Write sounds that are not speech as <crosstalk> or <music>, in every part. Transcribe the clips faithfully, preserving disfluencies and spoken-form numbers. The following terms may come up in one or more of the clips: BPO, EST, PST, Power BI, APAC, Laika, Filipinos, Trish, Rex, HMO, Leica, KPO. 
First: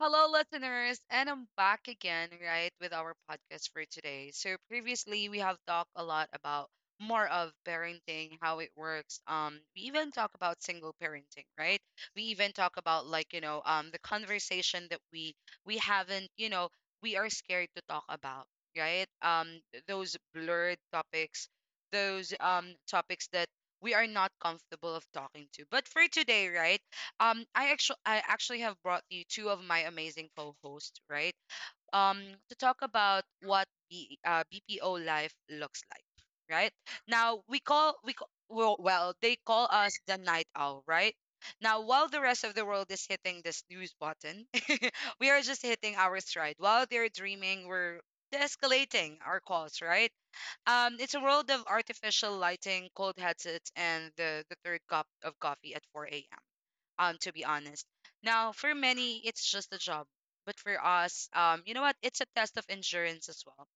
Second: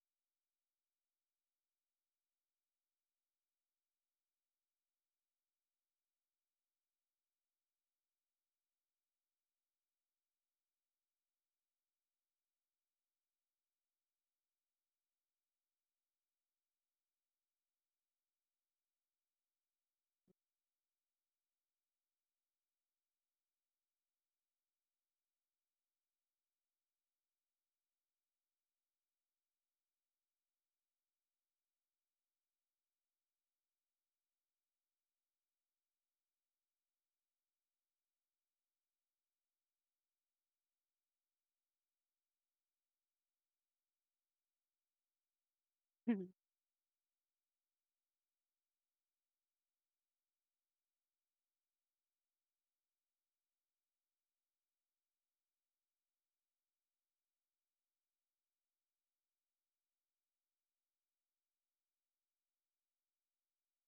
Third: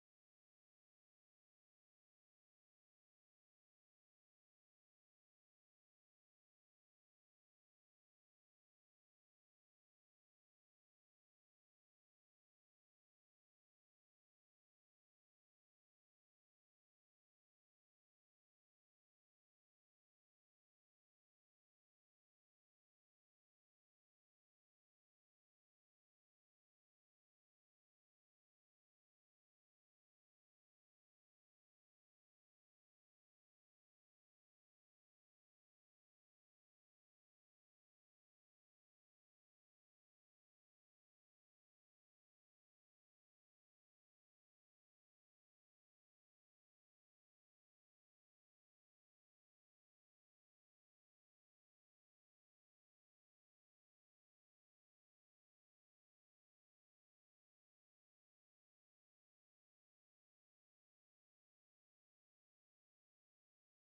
Hello, listeners, and I'm back again, right, with our podcast for today. So, previously, we have talked a lot about more of parenting, how it works. Um, we even talk about single parenting, right? We even talk about like you know, um, the conversation that we we haven't, you know, we are scared to talk about, right? Um, th- those blurred topics, those um topics that we are not comfortable of talking to. But for today, right? Um, I actually I actually have brought you two of my amazing co-hosts, right? Um, to talk about what B, uh, B P O life looks like, right? Now we call we call, well, well they call us the night owl, right? Now while the rest of the world is hitting the snooze button, <laughs> we are just hitting our <laughs> stride. While they're dreaming, we're escalating our calls, right? Um, it's a world of artificial lighting, cold headsets, and the, the third cup of coffee at four a m, um to be honest. Now, for many, it's just a job. But for us, um, you know what? It's a test of endurance as well.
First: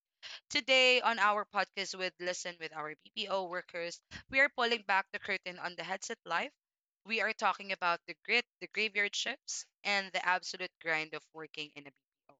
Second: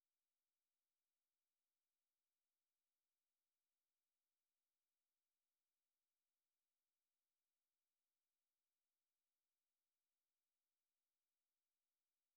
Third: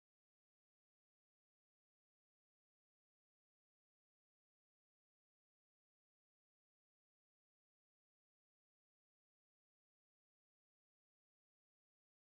Today on our podcast with Listen with our B P O workers, we are pulling back the curtain on the headset life. We are talking about the grit, the graveyard shifts, and the absolute grind of working in a B P O.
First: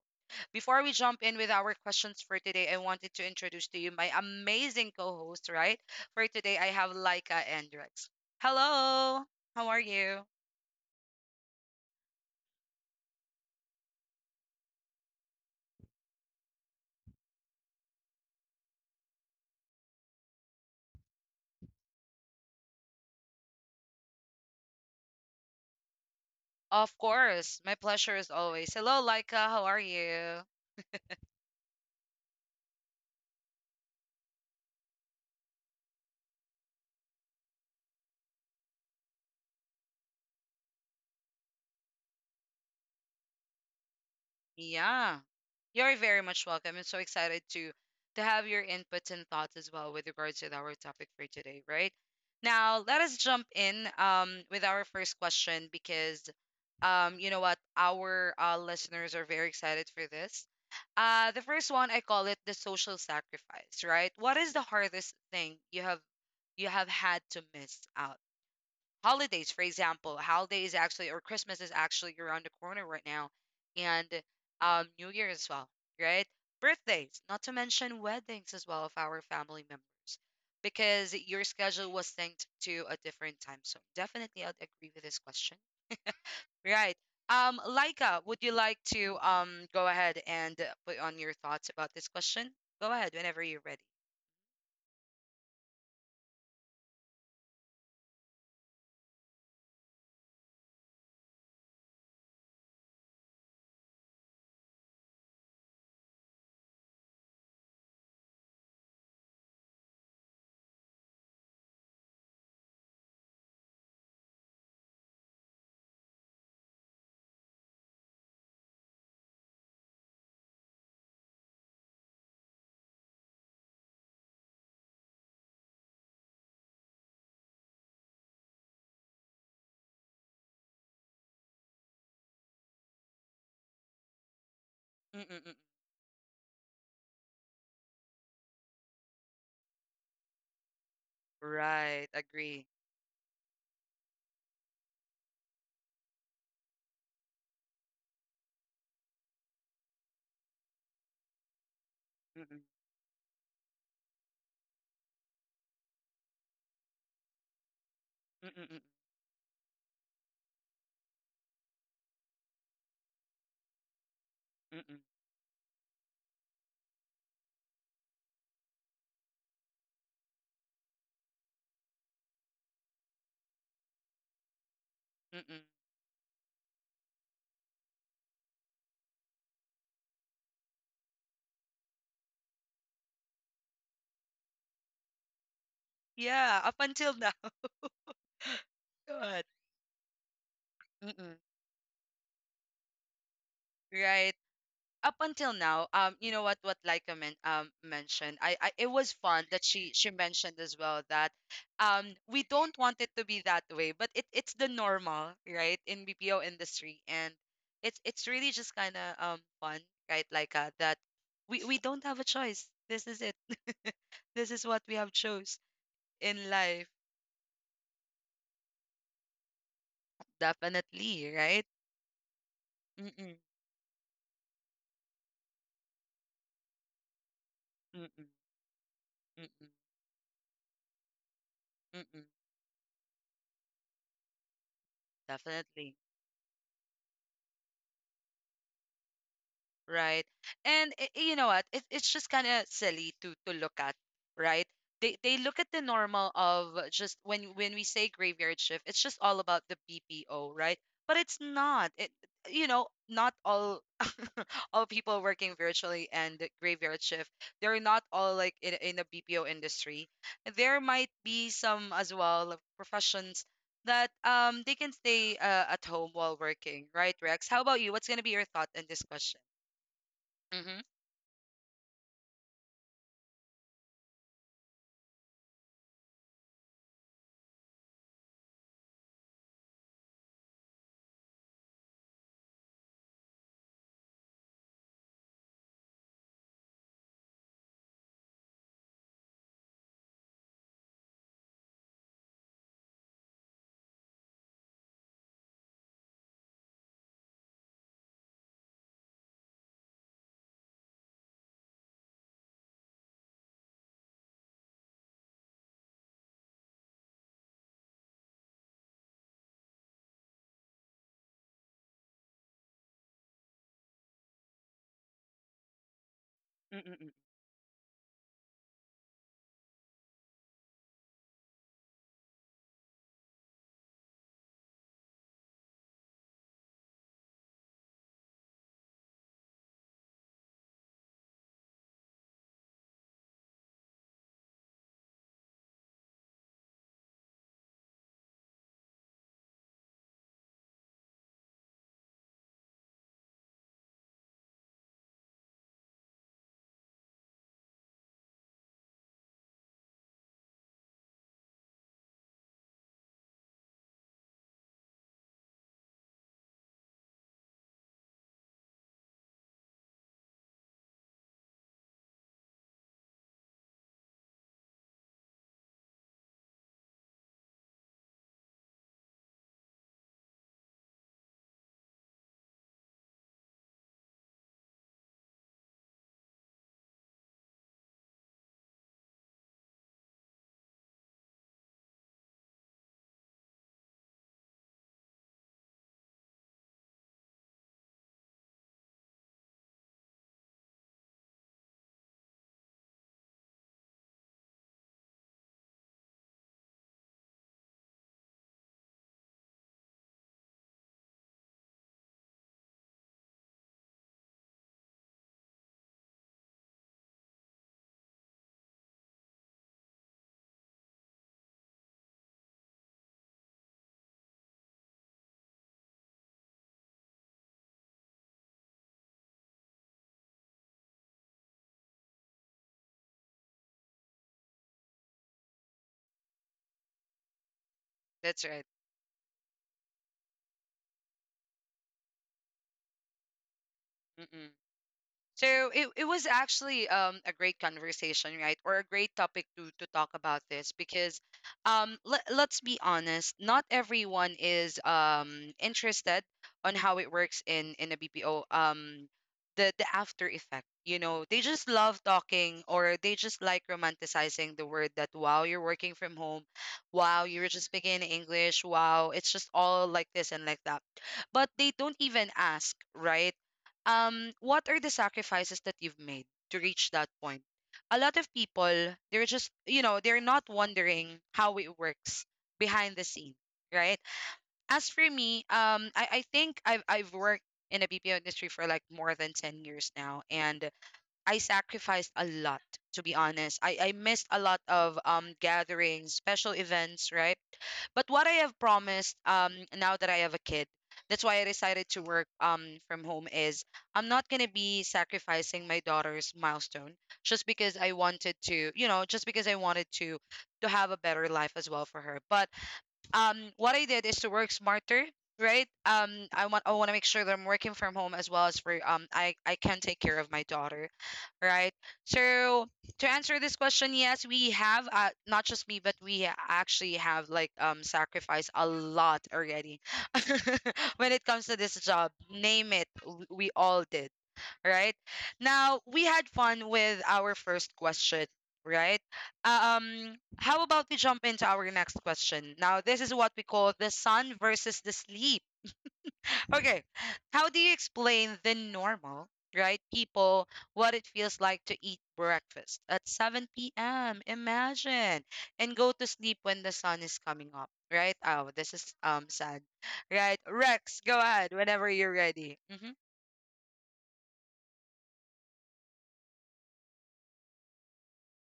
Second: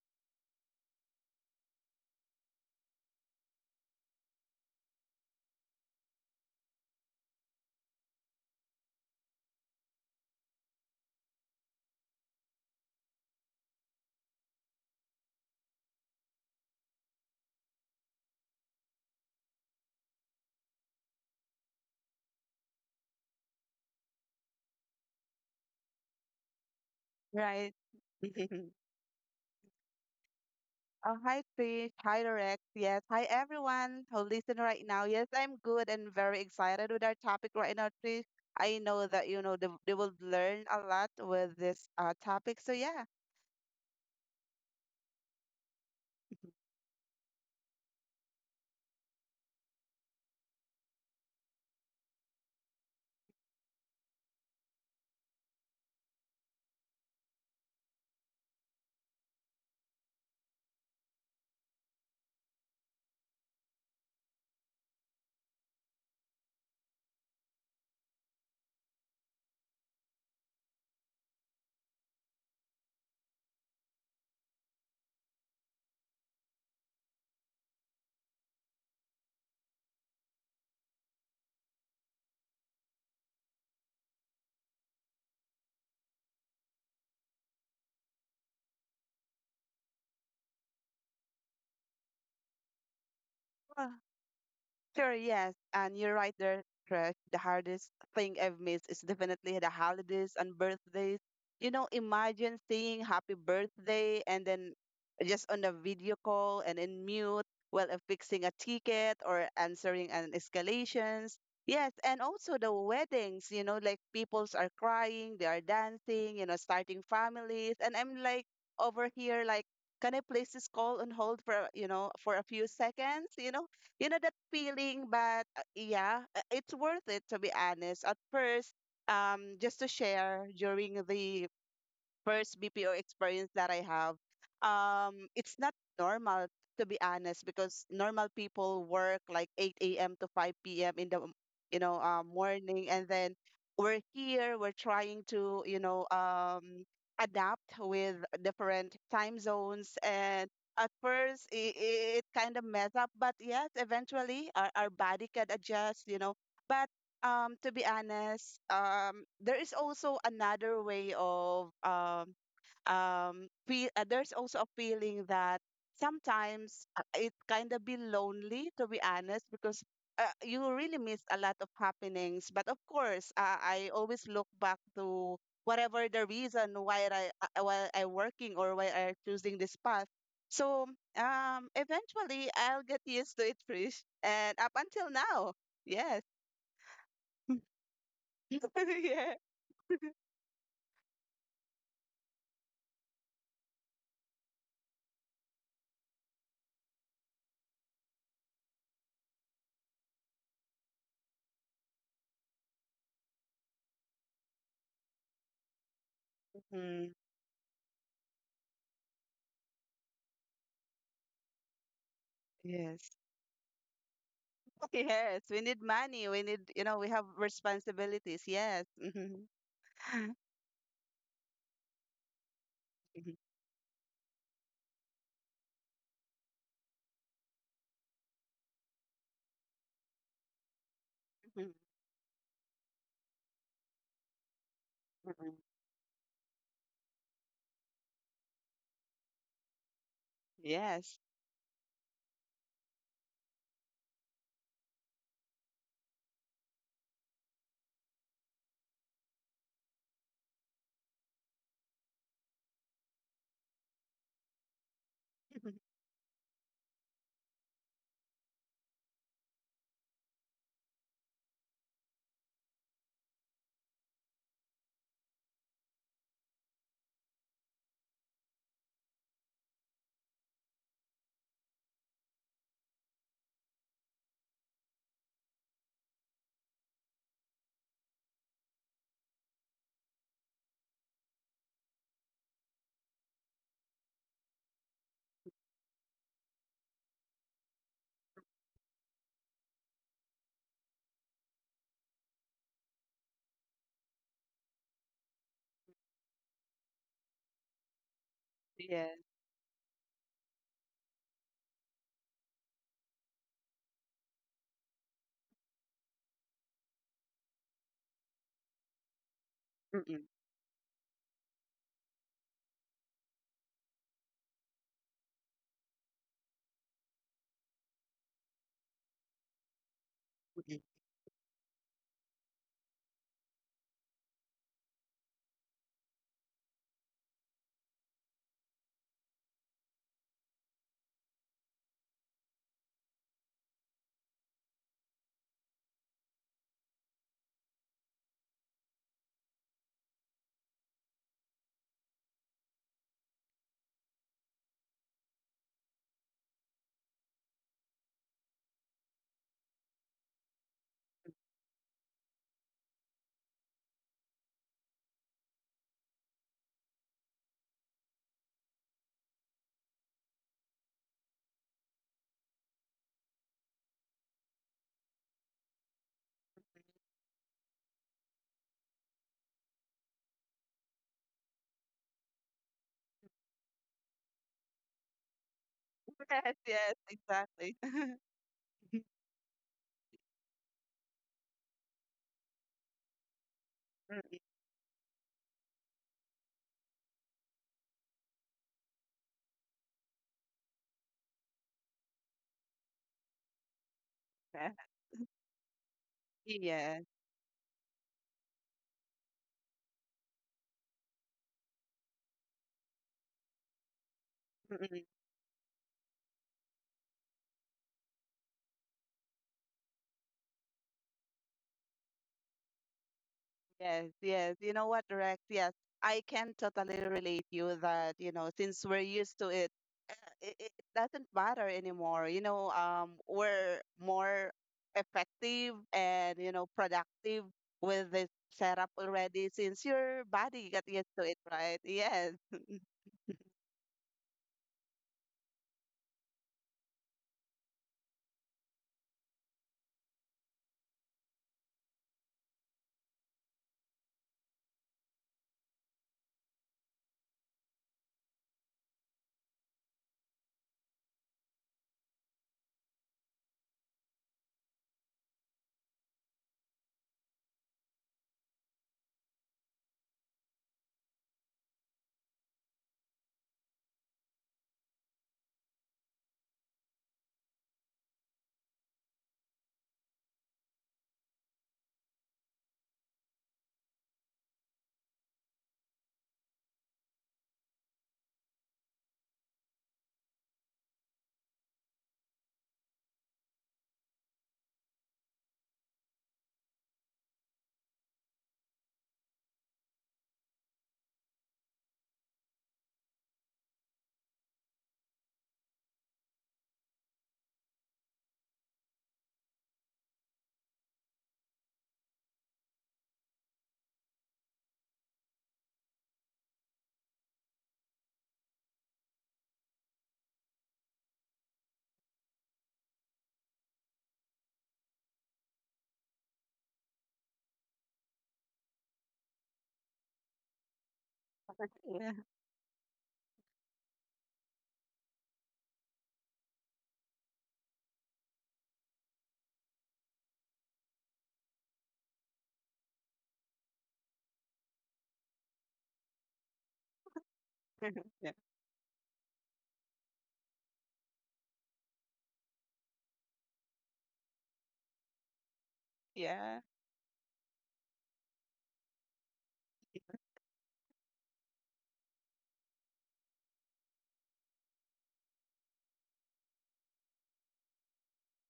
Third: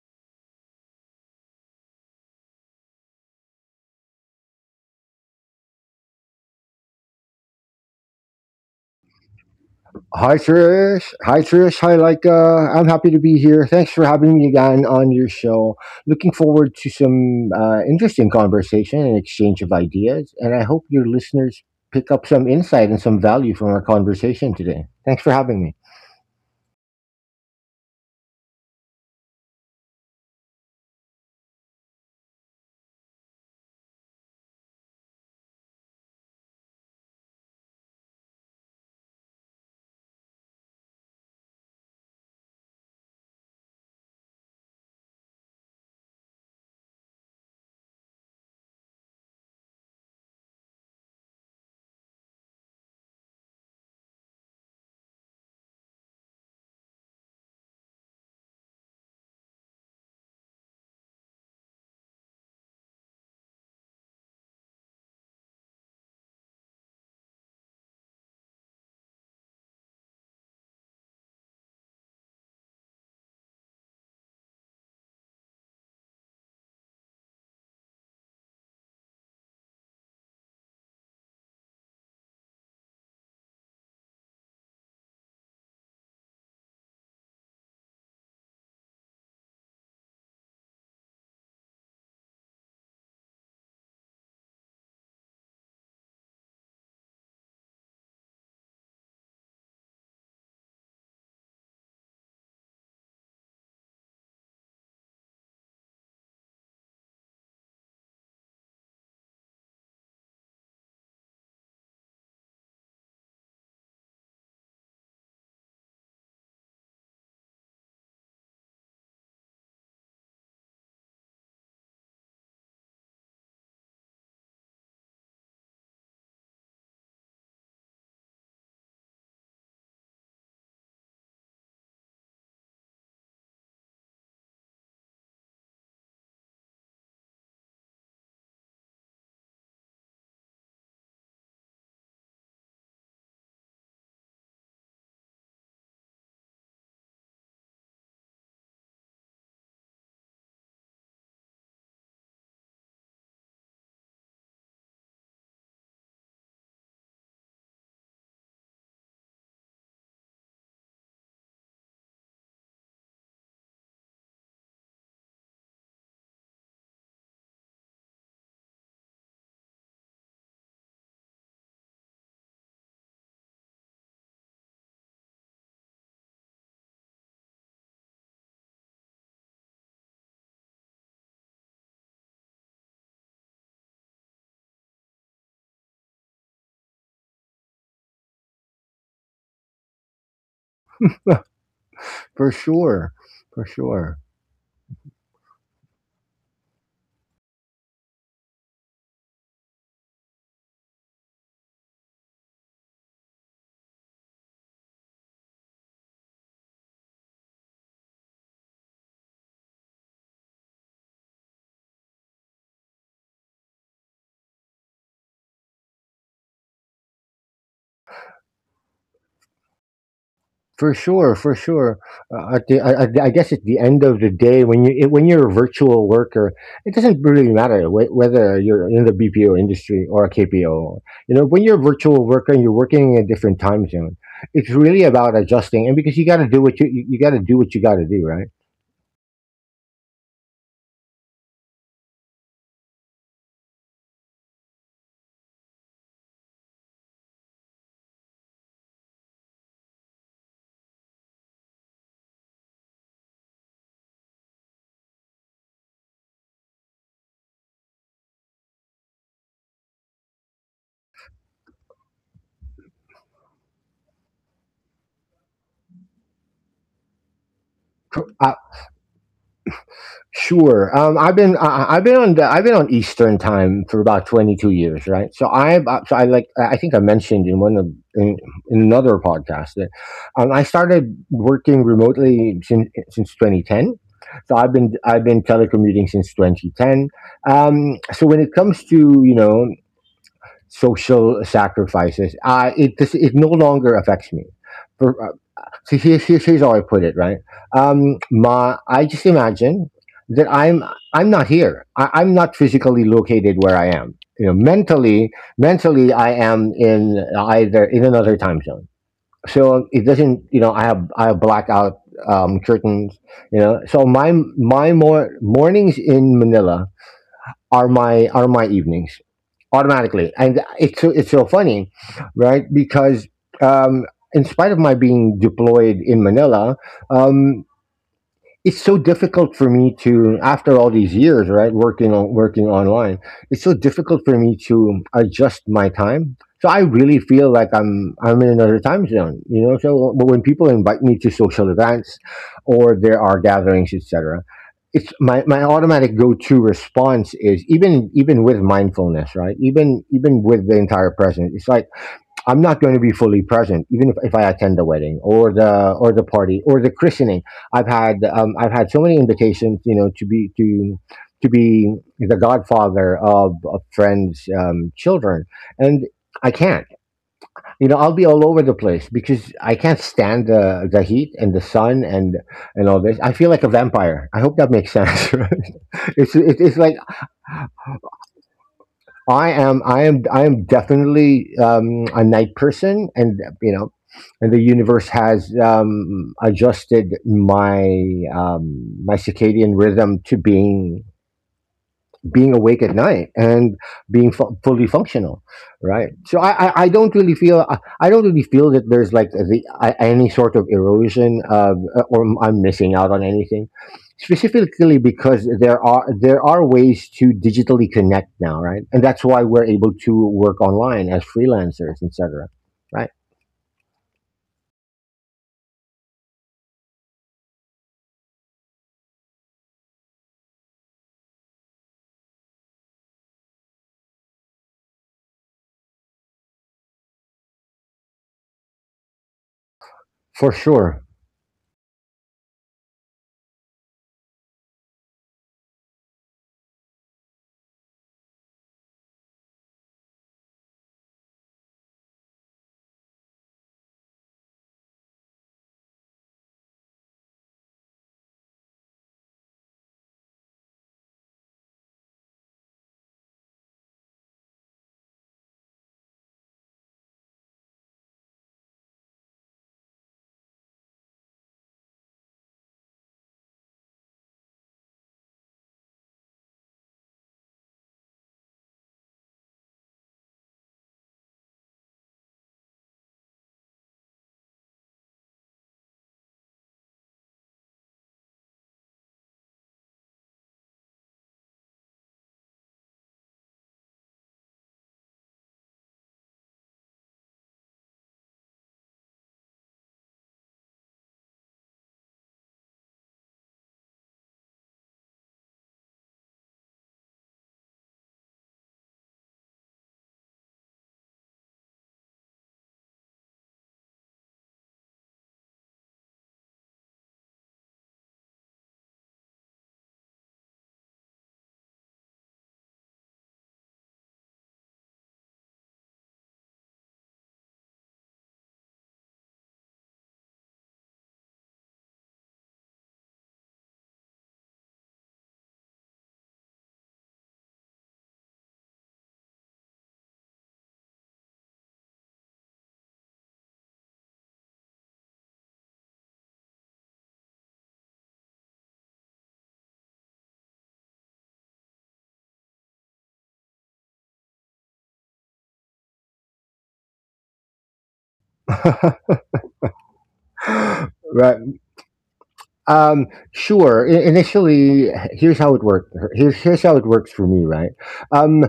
Before we jump in with our questions for today, I wanted to introduce to you my amazing co-host, right? For today, I have Laika and Rex. Hello, how are you? Hi, Trish. Hi, Trish. Hi, Leica. I'm happy to be here. Thanks for having me again on your show. Looking forward to some uh, interesting conversation and exchange of ideas. And I hope your listeners pick up some insight and some value from our conversation today. Thanks for having me. Of course. Right. My pleasure is <laughs> always. Hello, Laika. How are you? Oh, hi, Trish. Hi, Rex. Yes. Hi, everyone who listen right now. Yes, I'm good and very excited with our topic right now, Trish. I know that, you know, they, they will learn a lot with this uh, topic. So, yeah. Yeah. You're very much welcome. I'm so excited to to have your inputs and thoughts as well with regards to our topic for today, right? Now, let us jump in um, with our first question because um, you know what? Our uh, listeners are very excited for this. Uh, the first one I call it the social sacrifice, right? What is the hardest thing you have you have had to miss out? Holidays, for example, holidays actually, or Christmas is actually around the corner right now, and um, New Year as well, right? Birthdays, not to mention weddings as well of our family members, because your schedule was synced to a different time zone. Definitely, I'd agree with this question, right? Um, Laika, would you like to um go ahead and uh, put on your thoughts about this question? Go ahead whenever you're ready. Sure, yes. And you're right there, Crash. The hardest thing I've missed is definitely the holidays and birthdays. You know, imagine saying happy birthday and then just on a video call and in mute while uh, fixing a ticket or answering an escalations. Yes, and also the weddings, you know, like peoples are crying, they are dancing, you know, starting families. And I'm like over here like, can I place this call on hold for, you know, for a few seconds? You know, you know that feeling but uh, yeah uh, it's worth it to be honest at first um just to share during the first B P O experience that I have, um, it's Mm-mm-mm. not normal to be honest because normal people work like eight a m to five p m in the m- you know Right, uh, agree. morning, and then we're here, we're trying to you know um, adapt with different time zones and. At first, it, it kind of Mm-mm. mess up, but yes, eventually our, our body can adjust, you know. But um to be honest Mm-mm-mm. um there is also another way of um um fe- uh, there's also a Mm-mm. feeling that sometimes uh, it kind of be lonely to be honest because uh, you really miss a lot of happenings but of course uh, I always look back to Mm-mm. whatever the reason why i uh, why i working or why I choosing this path so um eventually I'll get used to it, Trish, and up until now yes. Yeah, up until now. <laughs> <laughs> Yes. God. Mm-mm. For sure. For sure. Right. Up until now, um, you know what what Laika men um mentioned. I, I it was fun that she she mentioned as well that um we don't want it to be that way, but it it's the normal, right, in B P O Mm. industry. And it's it's really just kinda um fun, right, Laika, that we, we don't have a choice. Yes. This is it. <laughs> This is <laughs> what we have Yes, we chose need money. We need, in you know, life. we have responsibilities. Yes. Mhm. <laughs> For sure, Definitely, for right? sure. Uh, at the, I, I I Mhm. Mm-mm, guess at the end of the day, when you it, when you're a virtual worker, it doesn't really matter wh- mm-mm, whether you're in the B P O mm-mm, industry or a K P O. You know, when Mhm. you're a virtual mm-mm. worker and you're working in a different time zone, it's really about Mhm. adjusting. Definitely, And because you got to do what you you got to do what you got to do, right? right? And Yes. i- you know what? It, it's just kind of silly to to look at, right? They they look at the normal of just when when we say graveyard shift, it's just all about the B P O, right? But it's not. It You know, not all <laughs> all people working <laughs> virtually and the graveyard shift, they're not all like in, in the BPO industry. There might be some as well of professions that um they can stay uh, at home while working, right? Rex, how about you? What's going to be your thought on this question? Mhm. Sure. Um, I've been I, I- have been on the, I've been on Eastern time for about twenty-two years, right? So I've uh, so I like I I think I mentioned in one of in, in another podcast that um, I started working remotely since since twenty ten. So I've been I've been telecommuting since twenty ten. Um, so when it comes to, you know, social sacrifices, I it this, it no longer affects me. So here, here- here's how I put it, right? Um, my, Yes. I just imagine that I'm I'm not here. I, I'm not physically located where I am. You know, mentally, mentally, I am in either in another time zone. So it Mm-mm. doesn't, you know, I have I have blackout um, curtains. You know, so my my more mornings in Mm, Manila mm. are my are my evenings automatically. And Mm-mm. it's so- it's so funny, right? Because um, in spite of my being deployed in Manila, um, it's so difficult for me to, after all these years, right, working on, working online, it's so difficult for me to adjust my time. So I really feel like i'm I'm in another time zone, you know. So but when people invite me to social events or there are gatherings, etc., it's my, my automatic go-to response is, even, even with mindfulness, right, even, even with the entire present, it's like I'm not going to be fully present, even if, if I attend the wedding or the or the party or the christening. I've had um, I've had so many invitations, you know, to be to to be the godfather of, of friends' um, children, and I can't. You know, I'll be all over the place because I can't stand the the heat and the sun and and all this. I feel like a vampire. I hope that makes sense. <laughs> Right? <laughs> It's it, Yes, It's like yes, exactly. <laughs> I am I am I am definitely um, a night person, and you know, Mm. and the universe has um, adjusted my um, my circadian rhythm to being being awake at night and being fu- fully functional, right? So I, I i Yeah. don't really feel, i, I don't really feel that there's like the I, any sort of erosion uh, or I'm missing out on anything specifically, Yes. because there are there are ways to digitally connect now, right? And that's why we're able to work online as freelancers, etc., right? Yes, yes. You know what, Rex? Yes, I can totally relate you that, you know, since we're used to it, uh, it, it doesn't matter anymore. You know, um, we're more effective and, you know, productive with this That's right. setup already since your For body got sure. used to it, right? Yes. Mm. So it, it was actually um, a great conversation, right? Or a great topic to, to talk about this because um, let, let's be honest, not everyone is um, interested on how it works in, in a B P O, um, the, the after effect. You know, they just love talking or they just like romanticizing the word that wow, you're working from home, wow, you're just speaking in English, wow, it's just all like this and like that. But they don't even ask, right? Um what are the sacrifices that you've made to reach that point? A lot of people, they're just you know they're not wondering how it works behind the scene, right? As for me, um i, I think i've i've worked in a BPO industry for like more than ten years now, and I sacrificed a lot, to be honest. I, I missed a lot of um gatherings, special events, right? But what I have promised um now that I have a kid, that's why I decided to work um from home, is I'm not gonna be sacrificing my daughter's milestone just because I wanted to, you know, just because I wanted to to have a better life as well for her. But um what I did is to work smarter, right? Um I want I want to make sure that I'm working from home as well, as for um I I can take care of my daughter, right? So to answer this question, yes, we have uh, not just me, but we a- actually have like um sacrificed a lot already <laughs> when it comes to this job. Yeah. Name it, w- we all did, right? Now, we had fun with our first question, right? Um, how about we jump into our next question? Now, this is what we call the sun versus the sleep. Okay, how do you explain the <laughs> normal, right, people what it feels like to eat breakfast at seven p m? Imagine and go to sleep when Yeah. the sun is coming up, right? Oh, this <laughs> is um sad, right? Rex, go Right. ahead whenever you're ready. Mm-hmm. Um, sure. I- initially, here's how it worked. Here's here's how it works for me, right? Um,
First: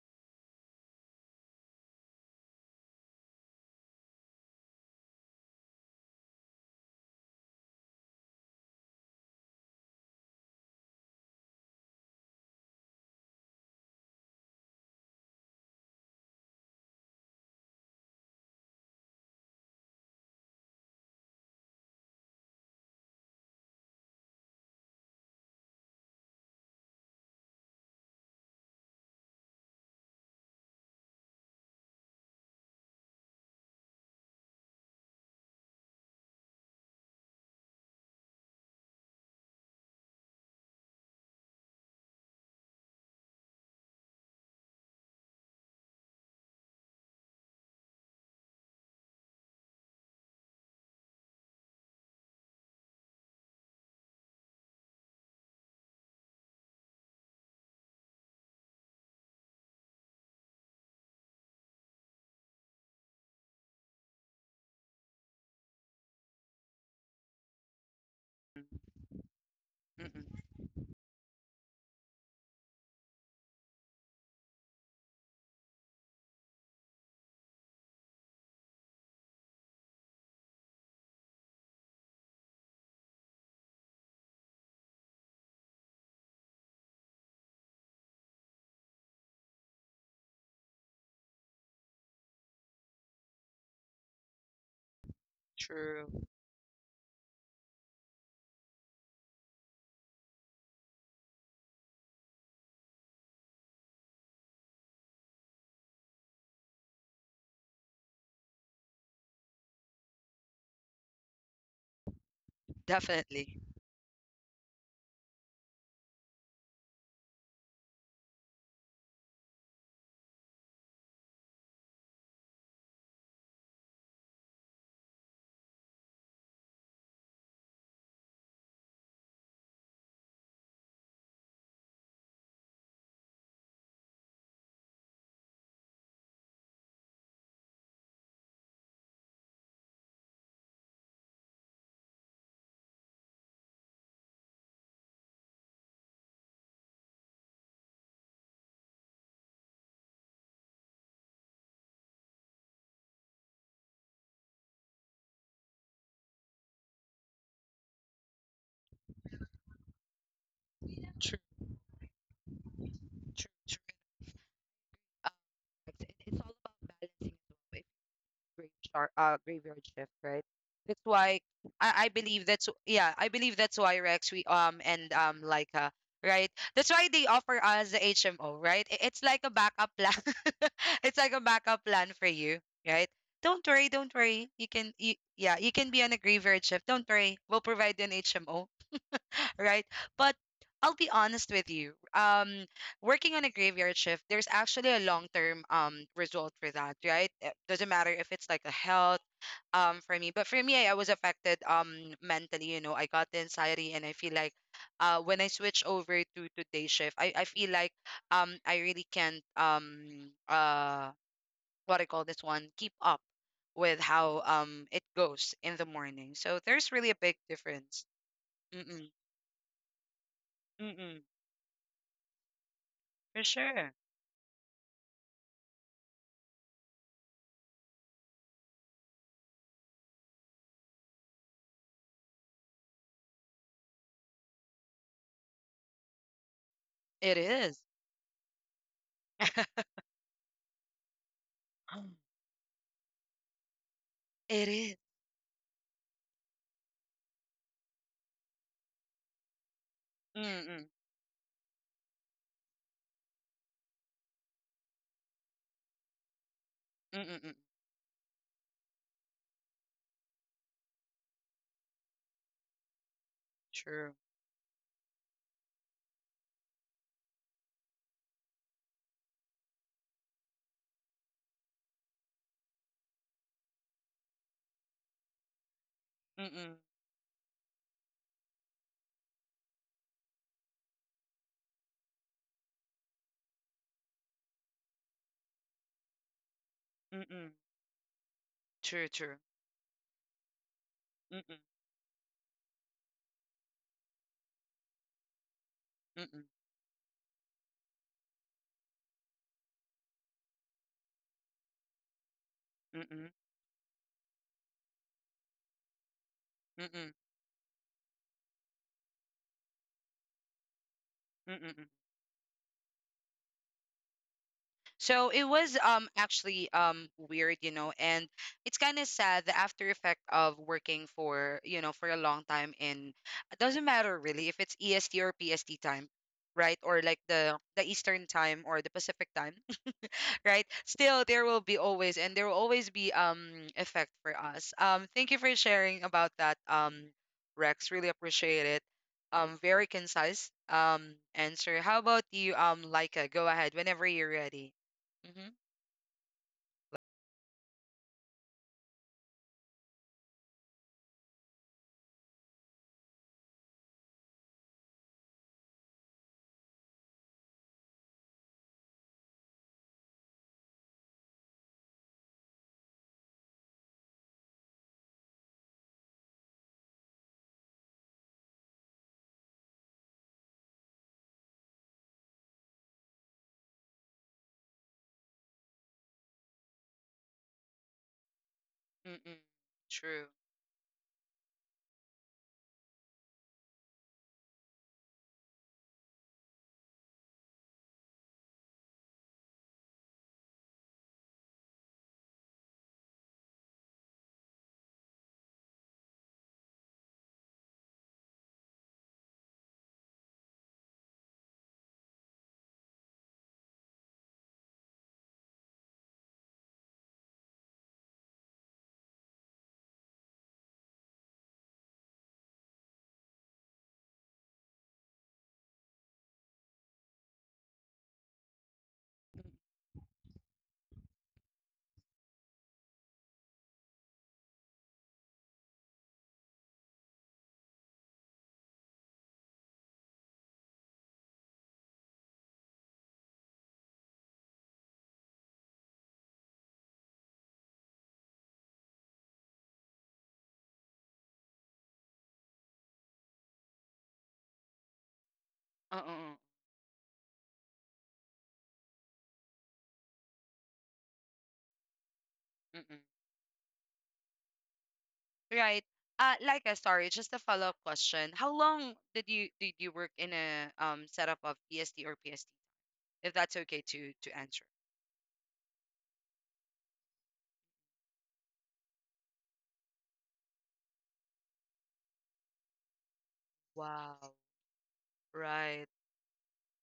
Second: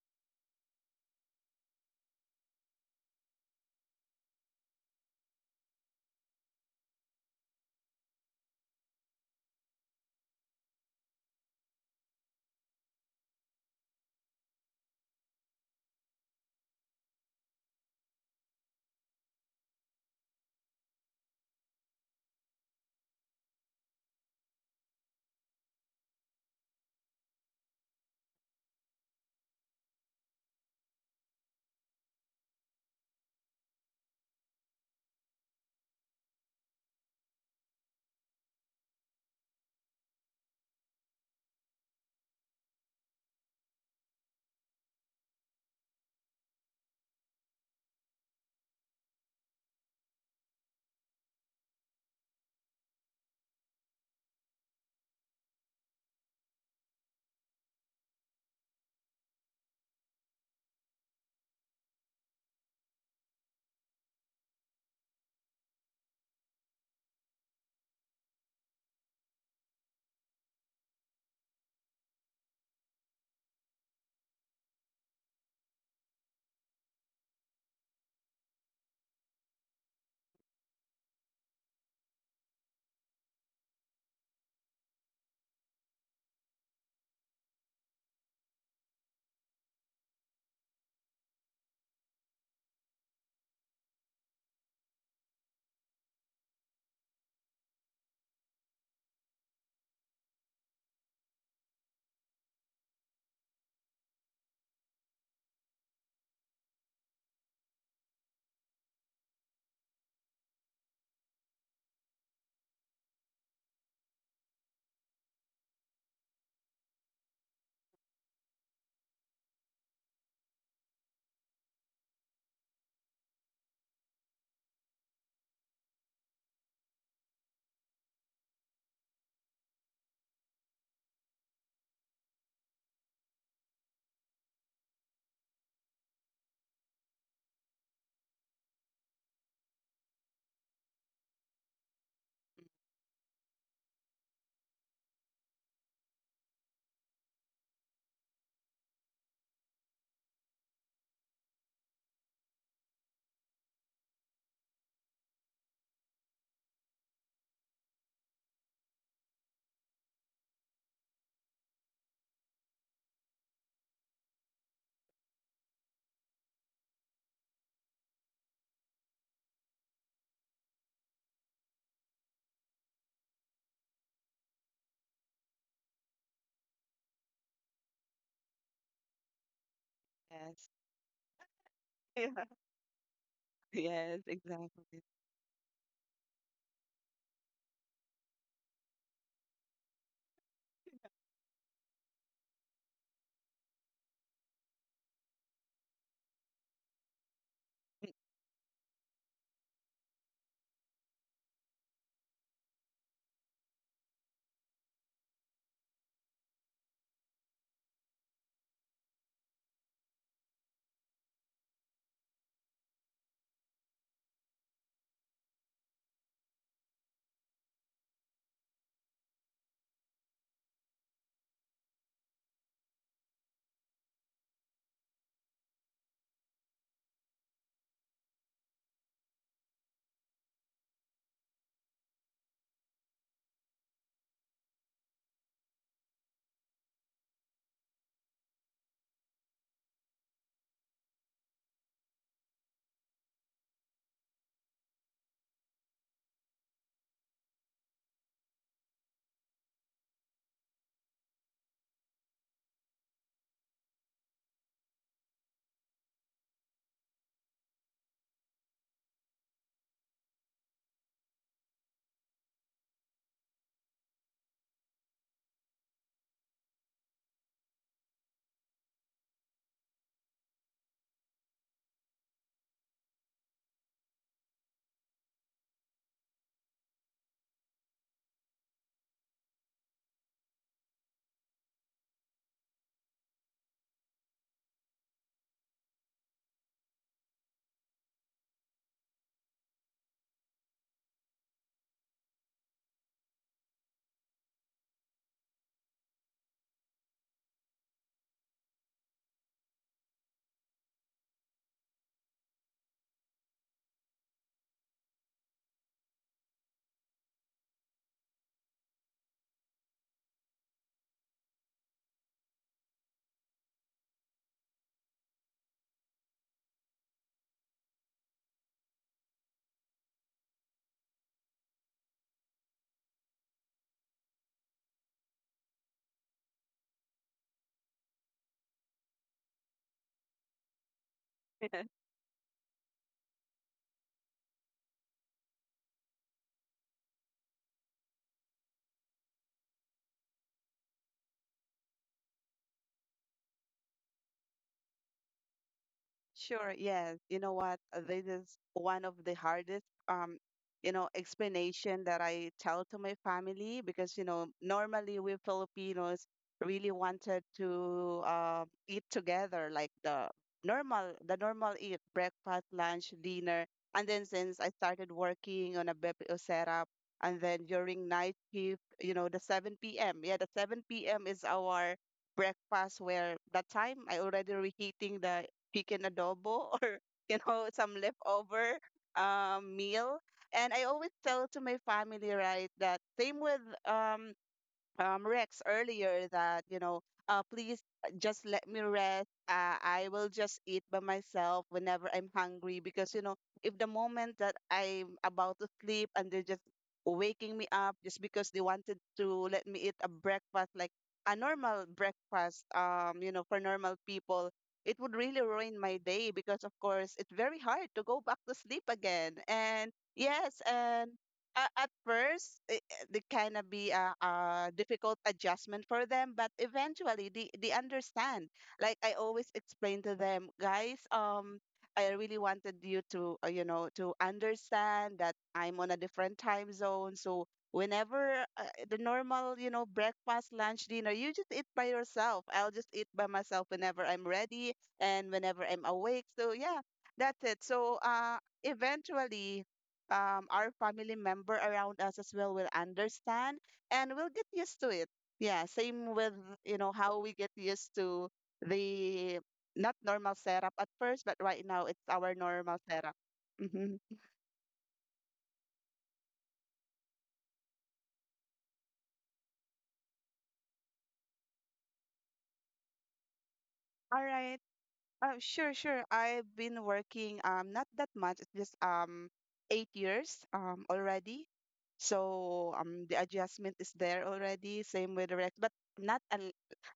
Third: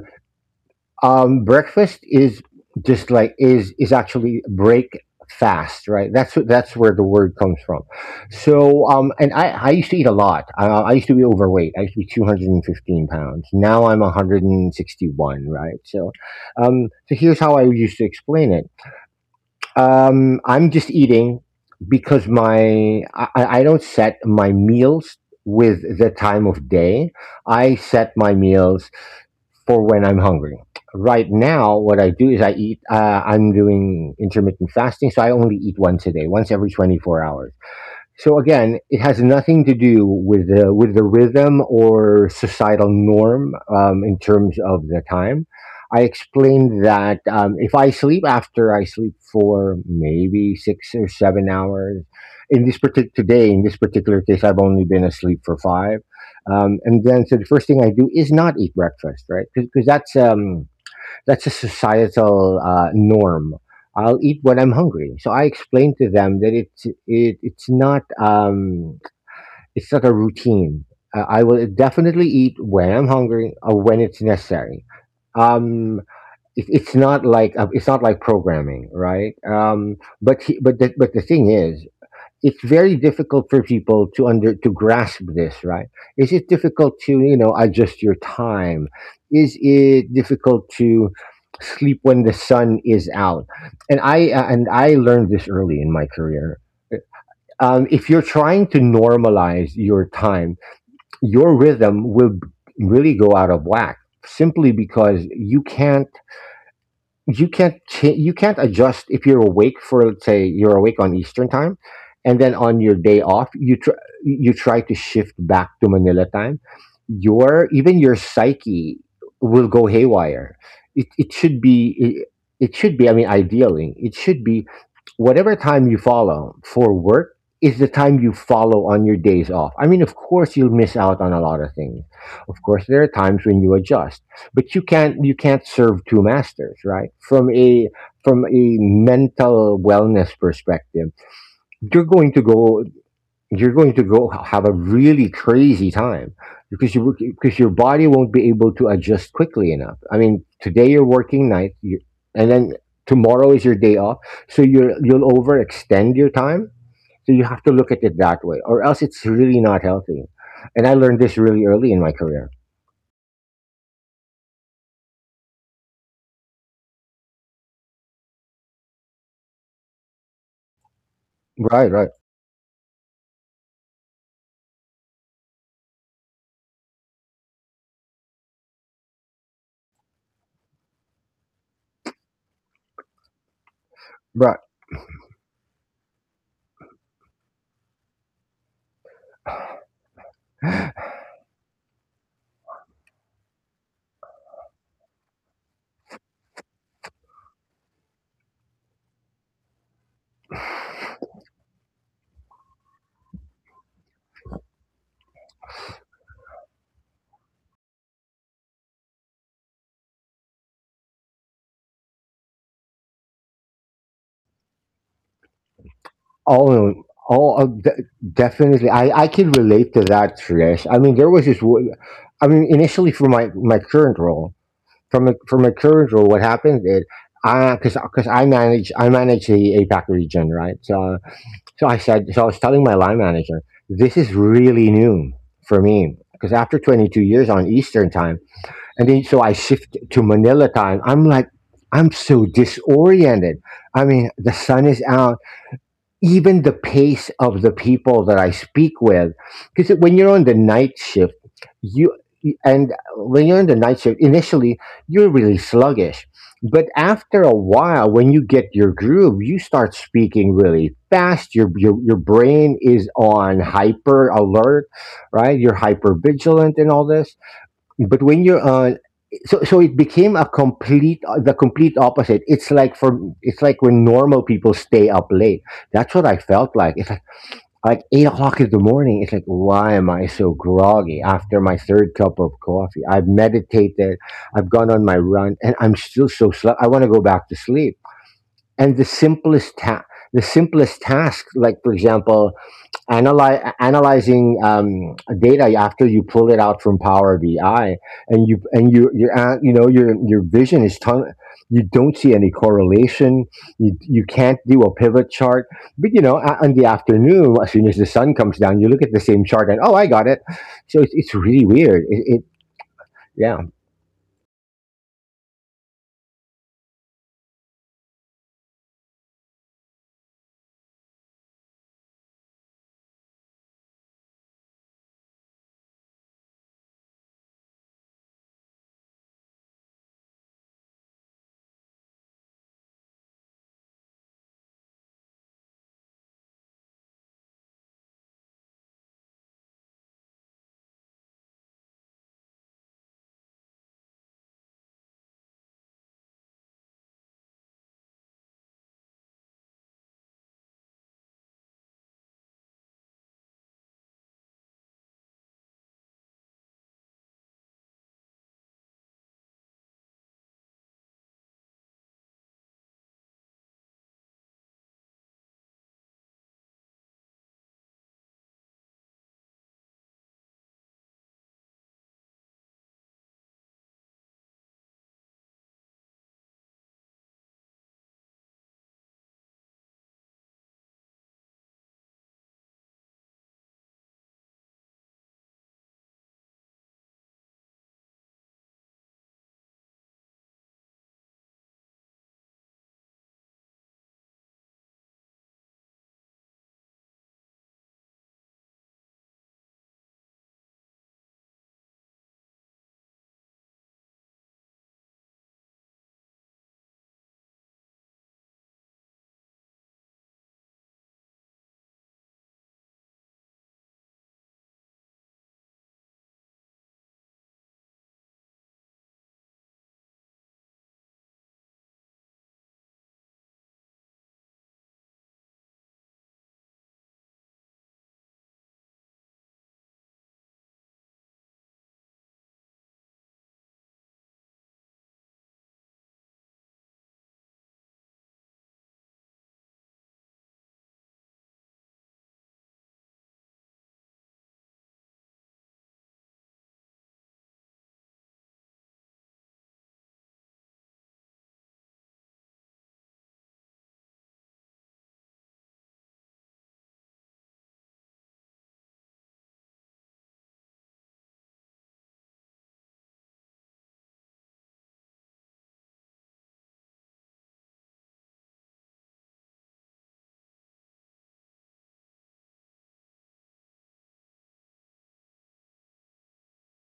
um, Breakfast is just like is is actually break fast, right? That's wh- that's where the word comes from. So, um, and I I used to eat a lot. I, I used to be overweight. I used to be two hundred and fifteen pounds. Now I'm one hundred and sixty one, right? So, um, so here's how I used to explain it. Um, I'm just eating because my I, I I don't set my meals with the time of day. I set my meals for when I'm hungry. Right now, what I do is I eat. Uh, I'm doing intermittent fasting, so I only eat once a day, once every twenty-four hours. So again, it has nothing to do with the with the rhythm or societal norm um, in terms of the time. I explained that um, if I sleep after I sleep for maybe six or seven hours. In this particular today, in this particular case, I've only been asleep for five, um, and then so the first thing I do is not eat breakfast, right? Because that's um, that's a societal uh, norm. I'll eat when I'm hungry. So I explained to them that it's it, it's not um, it's not a Mm-mm. routine. Uh, I will definitely eat when I'm hungry or when it's necessary. Um, it, it's not like uh, it's not like programming, right? Um, but he, but the, but the thing is, it's very difficult for people to under to grasp this, right? Is it difficult to, you know, adjust your time? Is it difficult to sleep when the sun is out? And I uh, and I learned this True. early in my career. Um, if you're trying to normalize your time, your rhythm will b- really go out of whack, simply because you can't, you can't cha- you can't adjust if you're awake for, let's say you're awake on Eastern time, and then on your Definitely. day off you tr- you try to shift back to Manila time. Your, even your psyche will go haywire. It it should be it, it should be, I mean, ideally it should be whatever time you follow for work is the time you follow on your days off. I mean, of course, you'll miss out on a lot of things. Of course, there are times when you adjust, but you can't you can't serve two masters, right? From a, from a mental wellness perspective, you're going to go you're going to go have a really crazy time, because you because your body won't be able to adjust quickly enough. I mean, today you're working night, you, and then tomorrow is your day off, so you're you'll overextend your time, so you have to look at it that way, or else it's really not healthy. And I learned True, this really early in my career, true, true. Um, it's, it's all about balancing as well. If graveyard, uh, graveyard shift, right? That's why right, I, I right, believe that's yeah, I believe that's why Rex we um and um Leica, right? That's why they offer us the H M O, right? I- It's like a backup plan. Yes. <laughs> It's like a backup plan Yeah. for Yes. <laughs> you, right? Don't worry, don't Yes, worry. right. You can exactly. you yeah, you can be on a graveyard shift. Don't worry. We'll provide you an H M O, right? But I'll be honest with you. Um, working on a graveyard shift, there's actually a long-term um result for that, right? It doesn't matter if it's like a health um for me, but for me, I was affected um mentally. You know, I got the anxiety, and I feel like uh when I switch over to to day shift, I I feel like um I really can't um uh what I call this one keep up with how um it goes in the morning. So there's Oh, really a big oh, uh, difference. de- Mm, definitely. mm, I I can relate to that, Trish. mm, I mean, mm, there was this. One- I mean, initially for for my my sure. current role, from my, from my current role, what happened is I because because I manage I manage the A pac region, right? So so I said so I was telling my line manager, this is really new for me because after It twenty-two years is. on Eastern time, and then so I <laughs> shift to Manila time. I'm like, I'm so disoriented. I mean, It the is. sun is out, even the pace of the people that I speak with, because when you're on the Mm-mm. night shift, you and when you're on the night shift, initially you're really sluggish, but Mm-mm, after mm. a while, when you get your groove, you start speaking really fast. Your your your brain is on True. hyper alert, right? You're hyper vigilant and all this. But when you're uh so so it became a complete uh, the complete opposite. It's like for it's like when normal people stay up late, that's what I felt Mm-mm. like. It's like like eight o'clock in the morning, it's like, why am I so groggy? After my third cup of coffee, I've meditated, I've gone on my run, and I'm still so slow. I want to go back to Mm-mm. sleep. And the True, true. simplest ta- the simplest task, Mm-mm. like for example, analyze, analyzing um, data after you Mm-mm. pull it out from Power B I, and you and you you uh, you know, your your vision is ton. You don't see any Mm-mm. correlation. You you can't do a pivot chart. But you know, a- in the Mm-mm. afternoon, as soon as the sun comes down, you look at the same chart and, oh, I got it. So it's, it's really Mm-mm. Mm. weird. It, it yeah. So it was um actually um weird, you know, and it's kind of sad, the after effect of working for, you know, for a long time in it doesn't matter really if it's E S T or P S T time, right? Or like the the Eastern time or the Pacific time. Right, still there will be always and there will always be um effect for us. Um thank you for sharing about that, um Rex. Really appreciate it. Um very concise um answer. How about you, um Laika? Go ahead whenever you're ready. Mm-hmm. Sure, yes. You know what? uh, This is one of the hardest um, you know, explanation that I tell to my family because, you know, normally we Filipinos really wanted to uh, eat together, like the normal the normal eat, breakfast, lunch, dinner. And then since I started working on a B P O setup and then during night shift, you know, the seven p m. Yeah, the seven p m is our breakfast where that time I already reheating the chicken adobo or <laughs> you know some leftover Mm-mm. um, meal. True. And I always tell to my family, right, that same with um, um, Rex earlier that, you know, uh, please just let me rest. Uh, I will just eat by myself whenever I'm hungry because, you know, if the moment that I'm about to sleep and they're just waking me up just because they wanted to let me eat a breakfast, like a normal breakfast, um, you know, for normal people, it would really ruin my day because, of course, it's very hard to go back to sleep again. And yes, and a- at first it, it kind of be a, a difficult adjustment for them but eventually they, they understand like I always explain to them, guys, um I really wanted you to uh, you know, to understand that I'm on a different time zone, so whenever uh, the normal, you know, breakfast, lunch, dinner, you just eat by yourself. I'll just eat by myself whenever I'm ready and whenever I'm awake. So yeah, that's it. So uh eventually um, our family member around us as well will understand, and we'll get used to it. Yeah, same with, Uh-uh. you know, how we get used to the not normal setup at first, but right now it's our normal setup. Mm-mm. Mm-hmm. Right. uh Laika, sorry, just a follow-up question. How long did you did you work in a um setup of psd or pst, if that's okay All to to right. answer? Uh, sure, sure. I've been working um not that much, it's just um eight years um already. So um the adjustment is there Wow. already. Same with Rex, but Right. not un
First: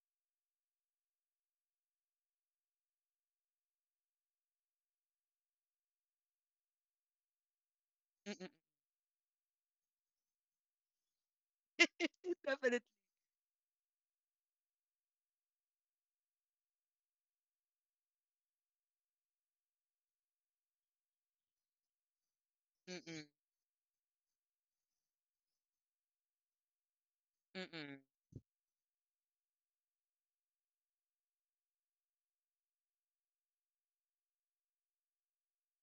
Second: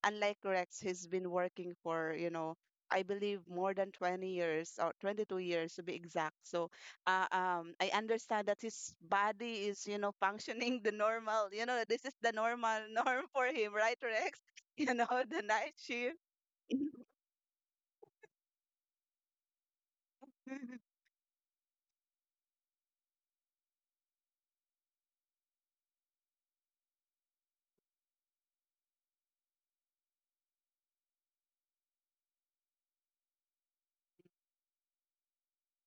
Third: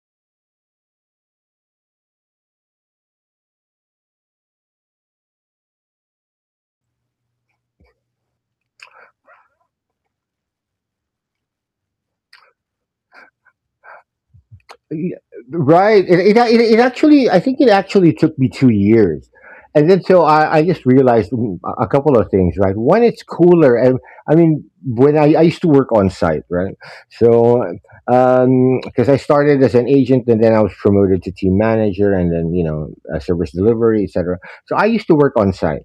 unlike Rex, he's been working for, you know, I believe more than twenty years or twenty-two years to be exact. So uh, um I understand that his body is, you know, functioning <laughs> the normal, you know, this is <laughs> the Definitely. normal <laughs> norm for him, right, Rex? <laughs> You know, Y- the night Right. It, shift. It, it, it actually, I think it actually took me two years. And then so I, I just <laughs> realized, mm, a a couple of things, right? One, it's Mm-mm, cooler. And I mean, when I, I used to work on site, right? So, mm-mm, because I started as an agent and then I was promoted to team manager and then, you know, uh, service delivery, et cetera. So I used to work on site.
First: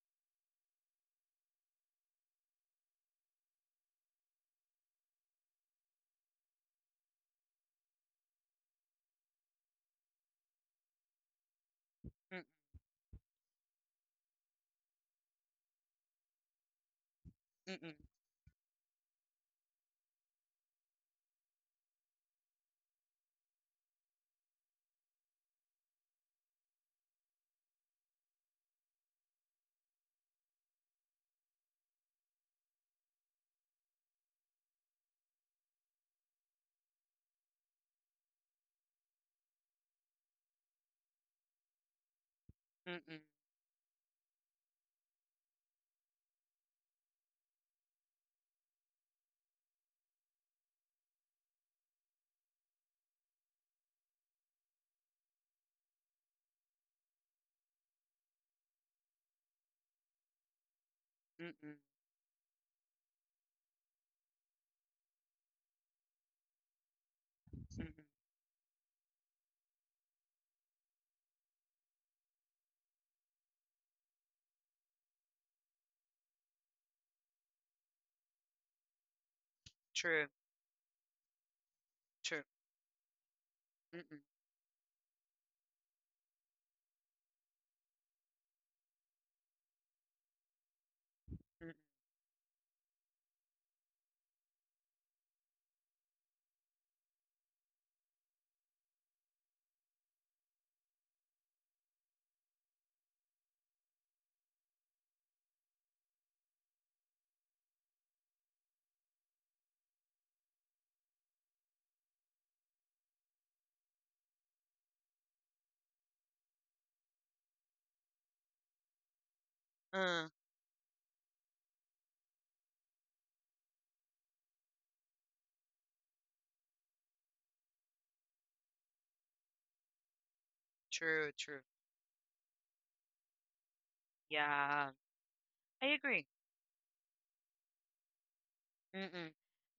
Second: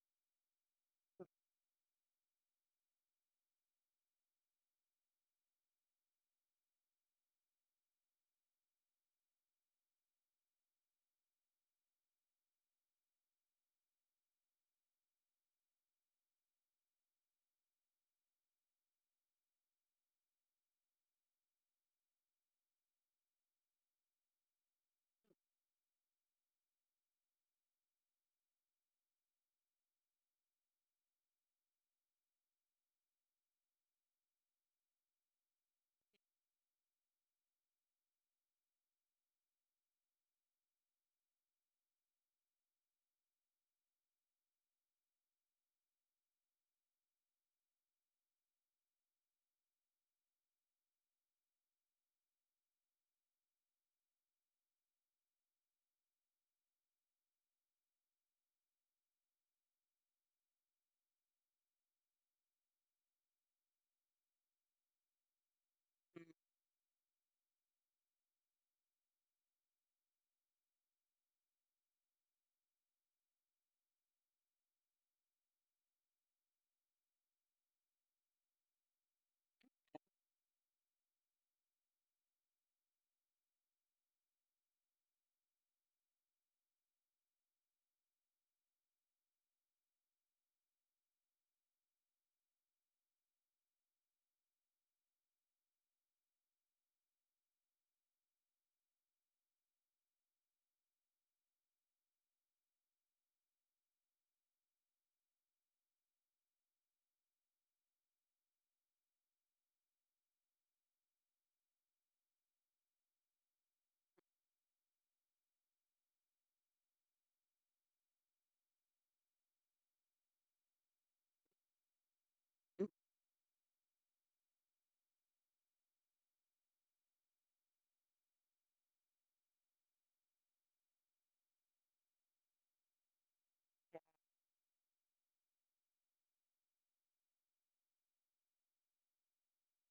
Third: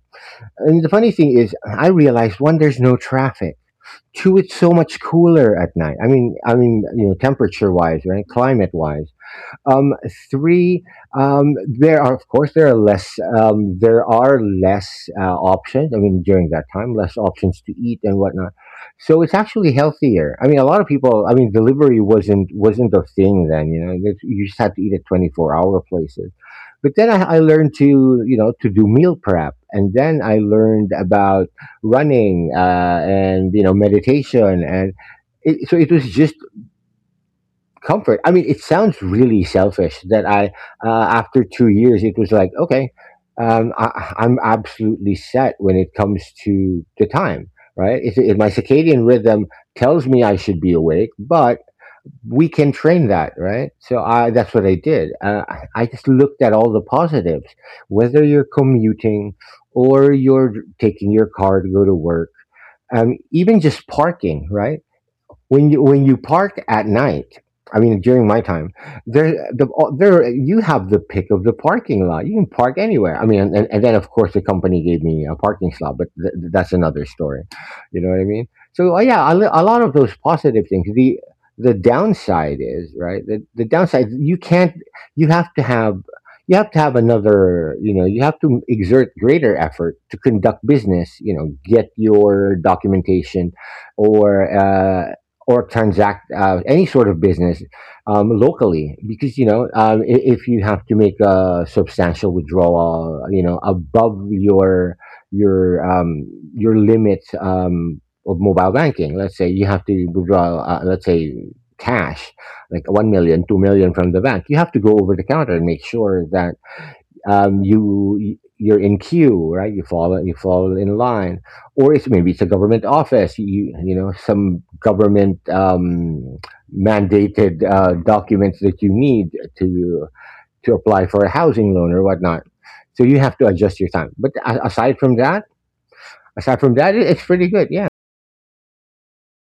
And the funny thing is, I realized one, there's no traffic. Two, it's so much cooler at night. I mean, I mean, you know, temperature wise, right? Climate wise. Um, Three, um, there are, of mm, course there are less, um, there are less uh, options. I mean, during that time, less options to mm-mm, eat and whatnot. So it's actually healthier. I mean, a lot of people. I mean, delivery wasn't wasn't a thing then. You know, That- you just had to eat at twenty four hour places. But then I, I learned to you know to do meal prep, and then I learned about running uh, and you know meditation and it, so it was just comfort. I mean, it sounds really selfish that I, uh, after two years, it was like, okay, mm-mm, um, I, I'm absolutely set when it comes to the time, right? If, if my circadian rhythm tells me I should be awake, but we can train that, right? So I, that's what I did. Uh, I I just looked at all the positives, whether you're commuting or you're taking your mm-mm, car to go to work, um, even just parking, right? when you when you park at night. I mm-mm. mean, during my time, there the there you have the pick of the parking lot. You can park anywhere, I mean, and, and then of course the company gave me a parking slot, but th- th- that's another story, you know what I mean. So uh, yeah, a, li- a lot of those True, positive things. The the true. downside is, right, the, the downside, Mm-mm, you can't. You have to have you have to have another, you know, you have to exert greater effort to conduct business, you know, mm-mm. get your documentation or uh, or transact uh, any sort of business um, locally, because you know, um, i- if you have to make a substantial withdrawal, you know, above your your um, your limit, um, of mobile banking. Let's say you have to withdraw uh, let's say cash, like one million, two million from the bank, you have to go over the counter and make sure that um, you you're in queue, right? You Uh, follow you follow in line, or it's maybe it's a government office. You you know, some government um, mandated uh, documents that you need to to true, apply for true. a housing loan or whatnot. So you have to adjust your time. But Yeah, a- aside from that, I agree. aside from that, it- it's pretty good. Yeah, Mm-mm.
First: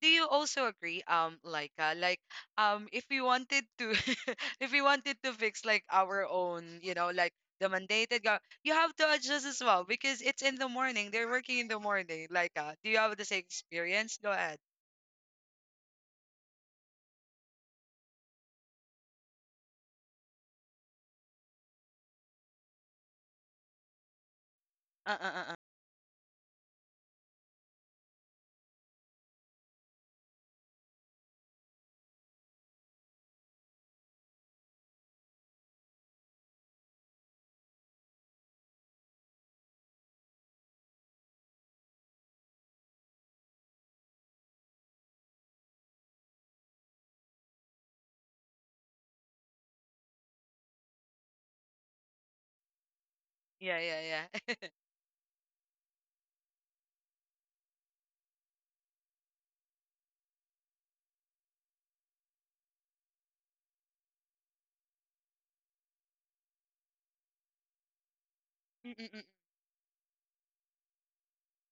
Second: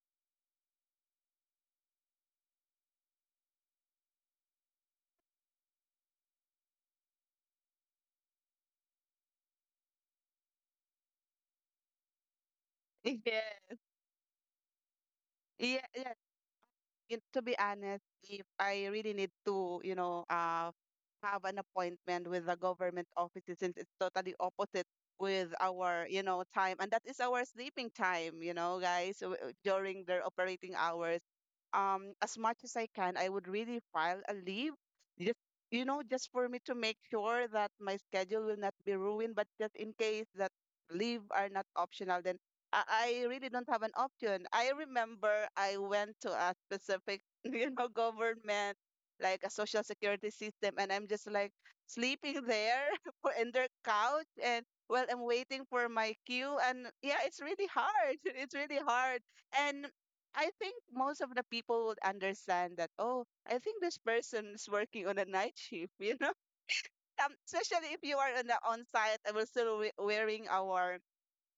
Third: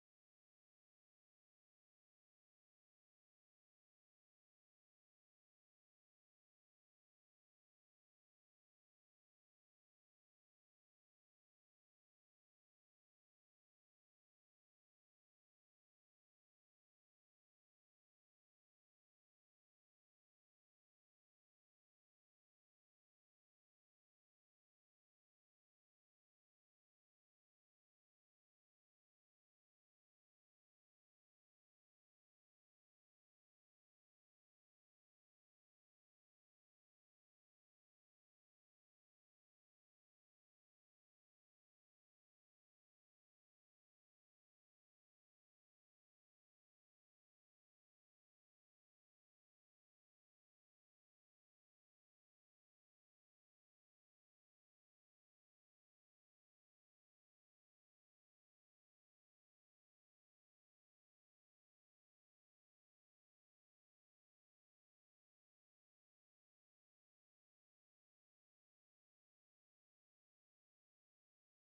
Do you also agree, um, like, uh, like, um, if we wanted to, <laughs> if we wanted to fix like our own, you know, like the mandated go, you have to adjust as well because it's in the morning. They're working in the morning. Like, uh, do you have the same Yeah, experience? Go ahead. yeah, yeah. it, to be honest, if I really need to, you know, uh, have an appointment with the government offices since it's totally opposite Uh, uh, uh, uh. with our, you know, time. And that is our sleeping time, you know, guys, w- w- during their operating hours. Um, as much as I can, I would really file a leave just, you know, just for me to make sure that my schedule will not be ruined. But just in case that leave are not optional, then I, I really don't have an option. I remember I went to a specific, <laughs> you know, government, like a social security system, and I'm just like sleeping there <laughs> for in their Yeah, yeah, couch yeah. <laughs> and well, I'm waiting for my queue. And yeah, it's really hard. <laughs> It's really hard. And I think most of the people would understand that, oh, I think this person is working on a night shift, <laughs> you know? Um, especially if you are on the Mm, on mm, mm. site and we're still we- wearing our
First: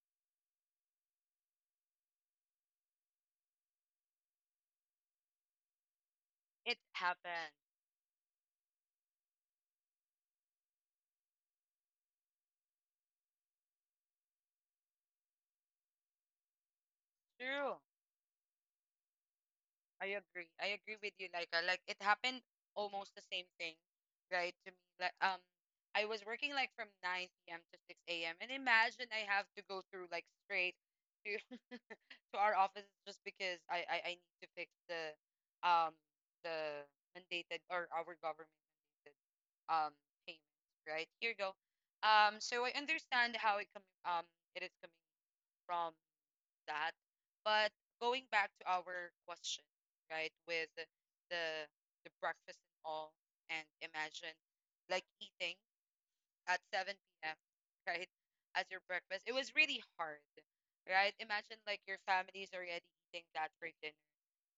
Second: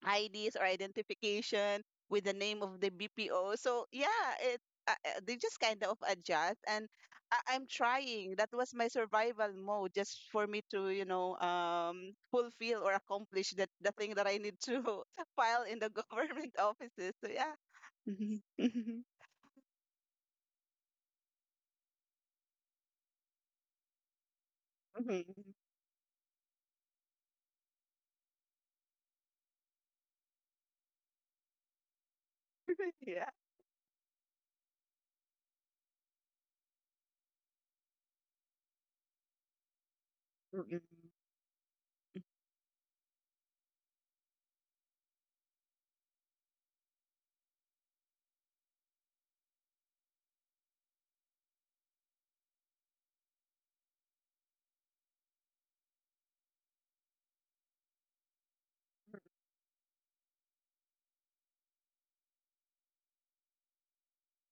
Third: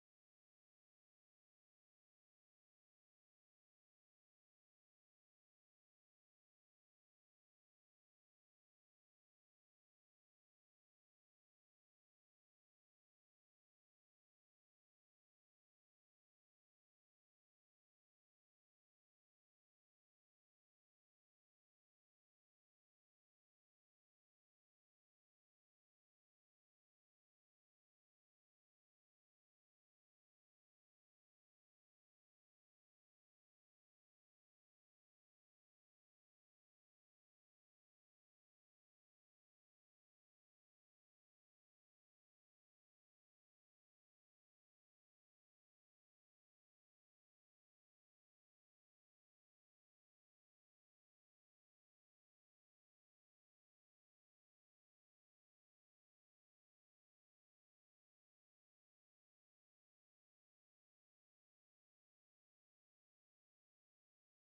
I Ds or identification with the name of the B P O. So yeah, it uh, uh, they just kind of adjust, It and happens. I- I'm trying. That was my survival mode, just for me to you know um fulfill or accomplish that the thing that I need to <laughs> file in the <laughs> government offices. So yeah. True. Mhm. Mhm. I agree. I agree with you, Laika. Like, it happened almost the same thing, right? To me, like um, Mhm. I was working like from nine p m to six a m, and imagine I have to go through like straight to <laughs> to our office <laughs> just Yeah. because I I, I need to fix the um the mandated or our government mandated um payments, Mm-mm. right? Here you go. Um, so I understand how it coming um it is coming from that. But going back to our question, right, with the the breakfast and all, and imagine like eating at seven p m, <laughs> right, as your breakfast. It was really hard, right? Imagine like your family's already eating that for dinner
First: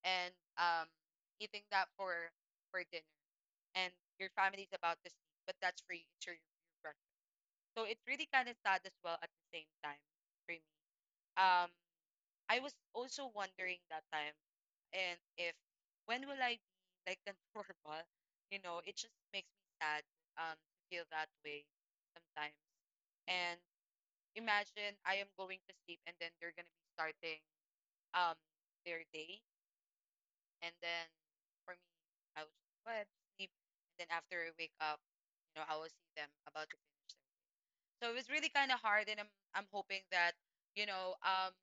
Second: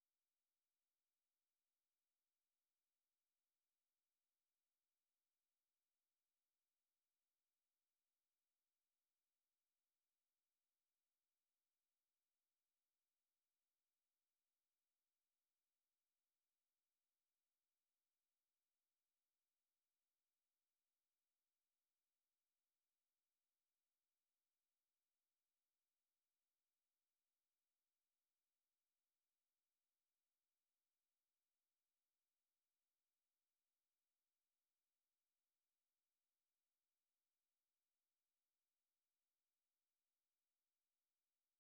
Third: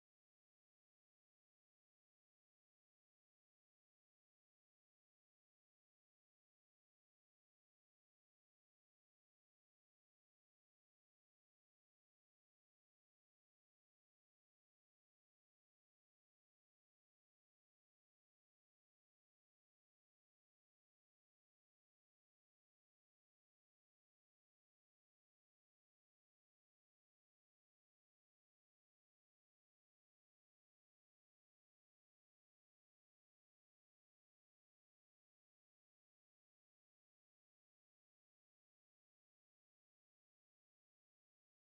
and um eating that for for dinner and your family's about to sleep, but that's for you, it's your, your breakfast. So it's really kind of sad as well at the same time for me. Um I was also wondering that time and if when will I be like the <laughs> normal? You know, it just makes me sad um to feel that way sometimes. And imagine I am going to sleep and then they're gonna be starting um their day and then for me I will just go ahead to sleep and then after I wake up, you know, I will see them about to finish their, so it was really kind of hard and I'm I'm hoping that, you know, um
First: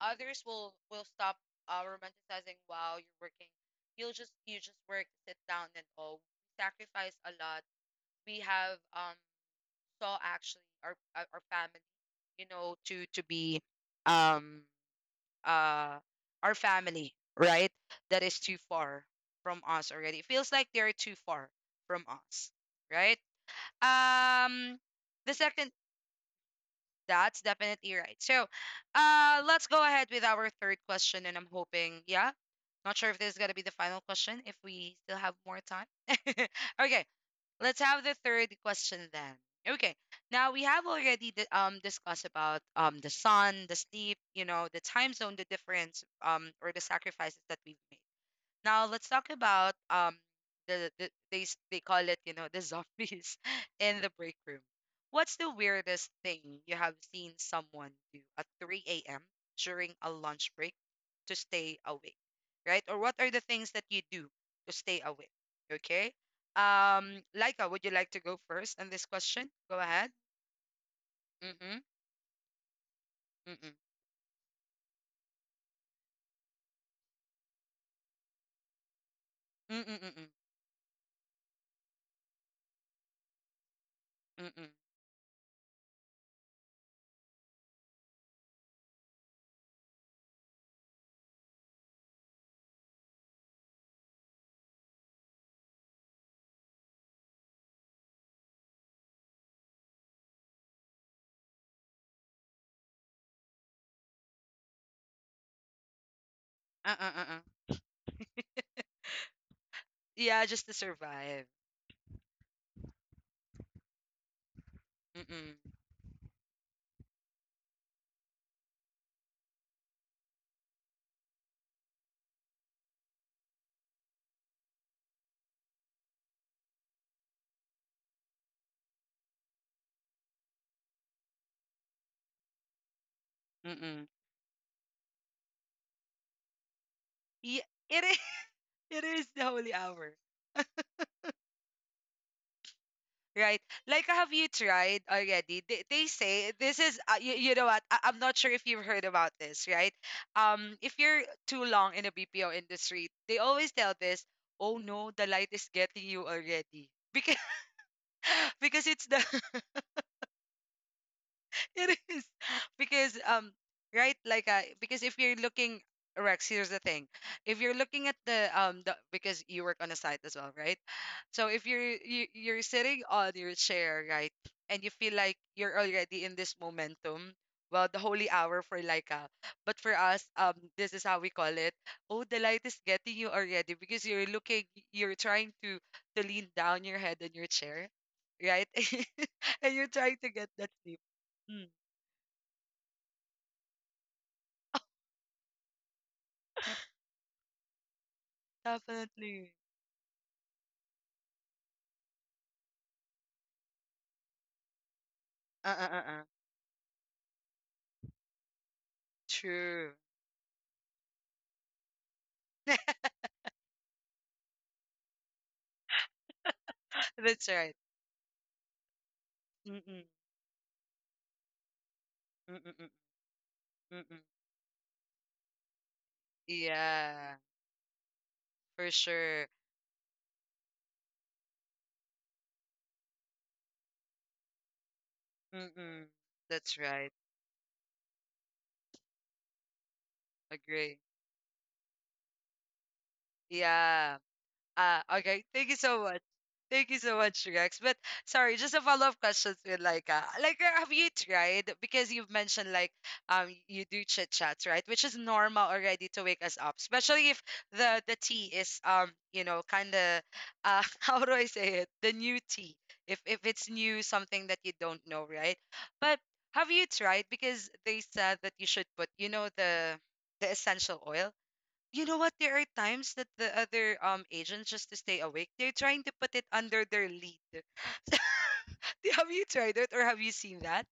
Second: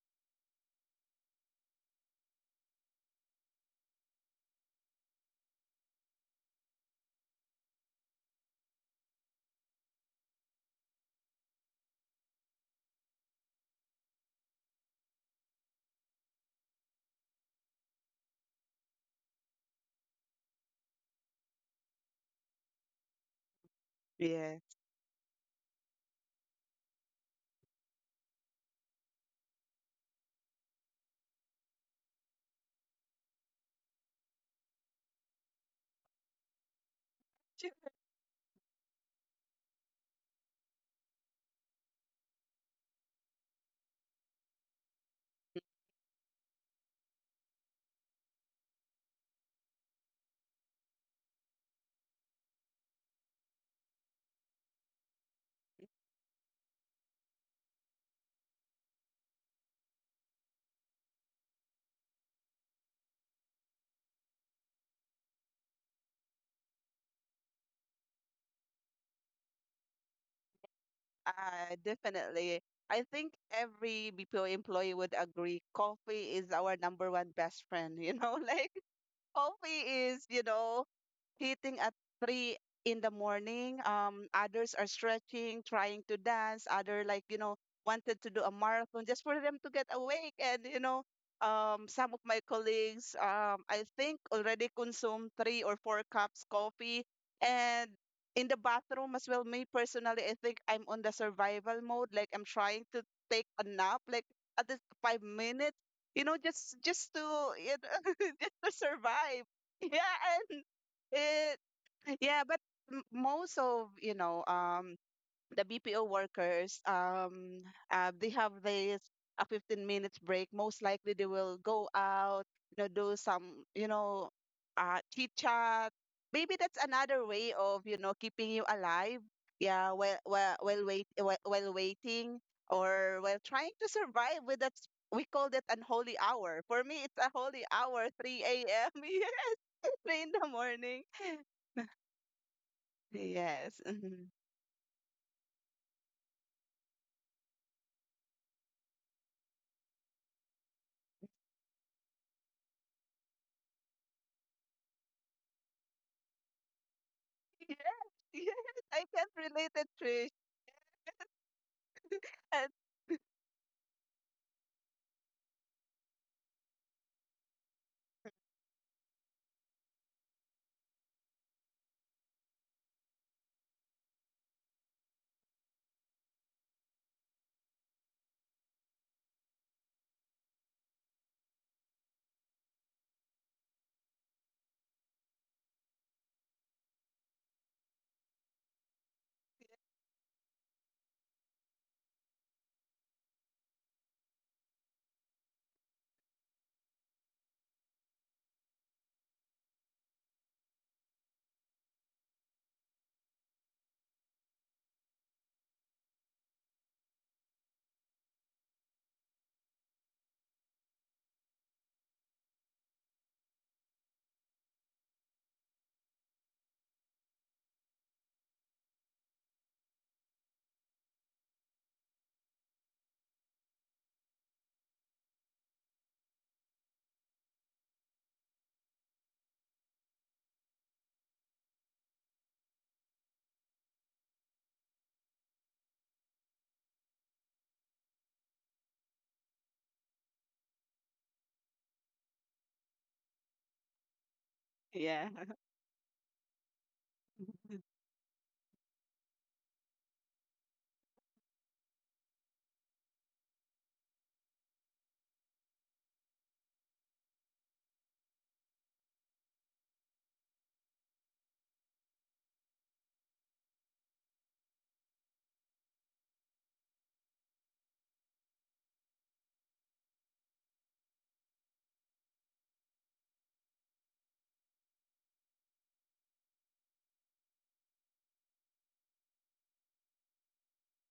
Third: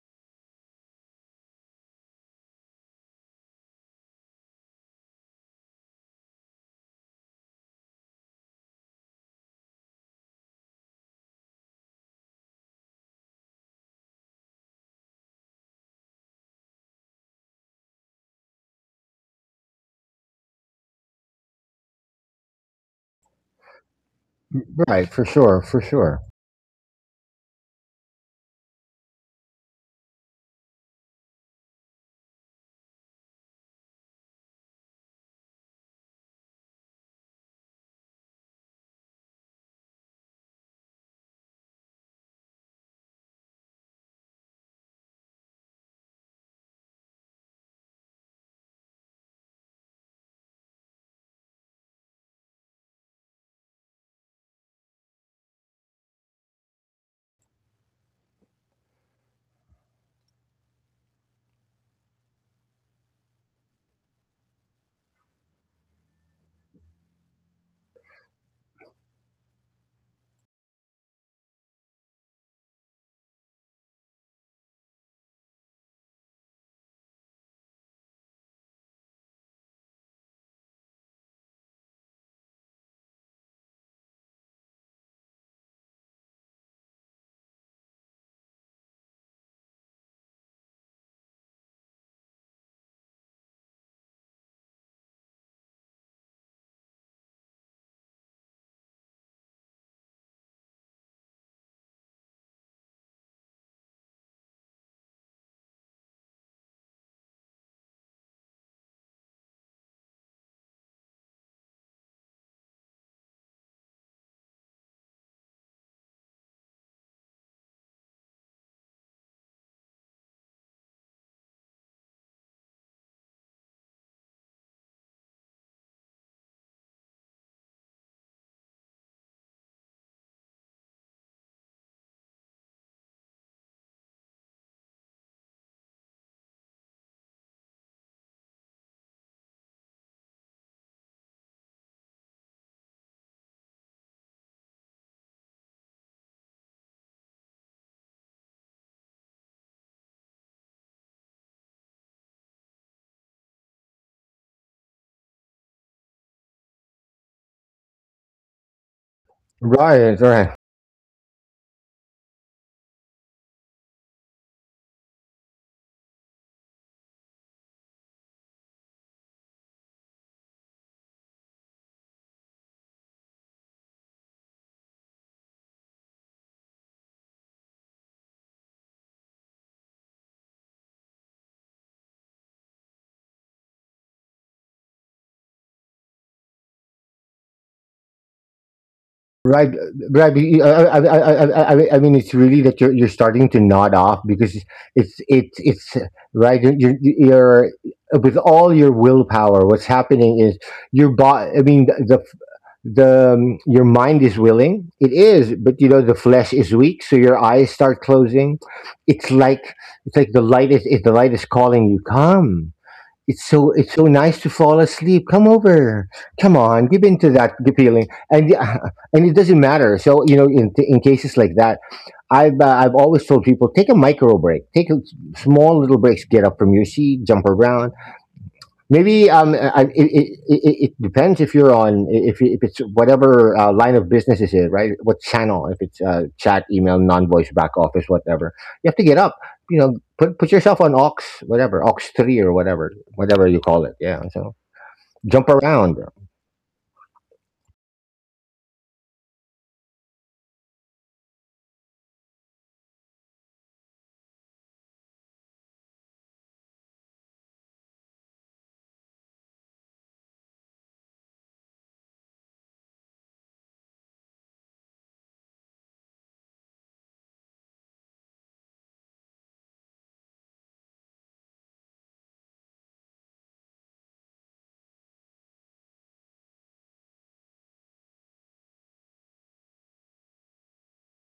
others will will stop uh, romanticizing while you're working. You'll just you just work, sit down, and all. We sacrifice a lot. We have um saw actually our our our family, you know, to to be um uh our family, right? That is too far from us already. It feels like they're too far from us, right? Yeah. Um, right, for the sure, second for sure. that's definitely right. So, uh, let's go ahead with our third question, and I'm hoping, yeah, not sure if this is going to be the final question, if we still have more time. <laughs> Okay, let's Sure. have the third question then. Okay, now we have already di- um discussed about um the sun, the sleep, you know, the time zone, the difference, um, or the sacrifices that we've made. Now let's talk about um the, the they s- they call it, you know, the zombies <laughs> in the break room. What's the weirdest thing you have seen someone do at three a m during a lunch break to stay awake, right? Or what are the things that you do to stay awake? Okay. Um, Laika, would you like to go first on this question? Go ahead. Uh, Mm-mm. definitely. I think Mm-mm. every B P O employee would agree coffee is our number one best friend, you know, <laughs> like Mm-mm. coffee is, Mm-mm. you know, hitting at three in the morning. Um, Mm-mm. others are stretching, trying to dance. Other like, you know, wanted to do a marathon just for them to get awake. And, you know, um, some of my colleagues, um, I think already consumed three or four cups coffee. And in the bathroom as well, me personally, I think I'm on the survival mode. Like I'm trying to take a nap, like at least five minutes, you know, just just Uh-uh. to Uh-uh. you know, <laughs> just to survive. Yeah, Yeah, and just to survive. it, yeah, but m- most of, you know, um, the Mm-mm. B P O workers, um, uh, they have this a fifteen minutes break. Most likely they will go out, you know, do some, you know, uh, chit chat. Maybe that's another way of, you know, keeping you alive. Yeah, while while while wait while, while waiting or while trying to Mm-mm. survive with that. s- We call that an holy hour. For me, it's a Yeah, holy it hour, is. 3 <laughs> a.m. It <laughs> is the yeah, holy three hour, in the morning. right? Yes. Like, Mhm. have you tried already? They, they say this is, uh, you, you know what? I, I'm not sure if you've heard about this, right? Um, if you're too long in the B P O industry, they always tell this, oh no, the light is getting you already. Because, <laughs> Yes. Yes. <laughs> because I it's can the relate it, Right, Trish. right. <laughs> it is And because um right like uh because if you're looking, Rex, here's the thing. If you're looking at the um the, because you work on a site as well, right? So if you're you, you're sitting on your chair, right, and you feel like you're already in this momentum, well, the holy hour for Laika, but for us, um, this is how we call it. Oh, the light is getting you already because you're looking, you're trying to to lean down your head on your chair, right, <laughs> Right, and you're trying right. to get be- I, that I, sleep. I, I, Hmm. I I mean, it's really that you're you're starting to nod off because it's it's it's right. You're, you're you're- with all your Definitely. willpower. What's happening is your body. I mean, the the um, your mind is willing. It is, Uh, but you uh, know uh, the uh. flesh is weak, so your eyes start closing. It's like, True. it's like the light is, if the light is calling you. Come, <laughs> it's so, it's so nice to fall asleep. Come over. Come on, give in to that That's good right. feeling, and uh, and it doesn't matter. Mm-mm. So you know, in in cases like that, I've Mm-mm. uh, I've Mm-mm. always told people take a micro break, take a small little breaks, get up from your seat, Yeah, jump around. for Maybe um, sure. uh, I, it, it, it it depends if you're on, if if it's whatever uh, line of business is it, right? What channel? If it's uh, Mm-mm. chat, email, That's right. non-voice back office, whatever. You have to get up. You know, put put yourself on aux, Agree. whatever, aux three or whatever, whatever you call it. Yeah. Yeah. So Ah, jump yeah. okay. Thank around. you so much. Thank you so much, Rex. <laughs> But sorry, just a follow-up question with Laika. Like, uh, have you tried? Because you've mentioned like um you do chit chats, right? Which is normal already to wake us up, especially if the the tea is um you know kind of uh <laughs> how do I say it? The new tea. If if it's new, something that you don't know, right? But have you tried? Because they said that you should put, you know, the the essential oil. You know what? There are times that the other um agents, just to stay awake, they're trying to put it under their lead. <laughs> Have you tried it or have you seen that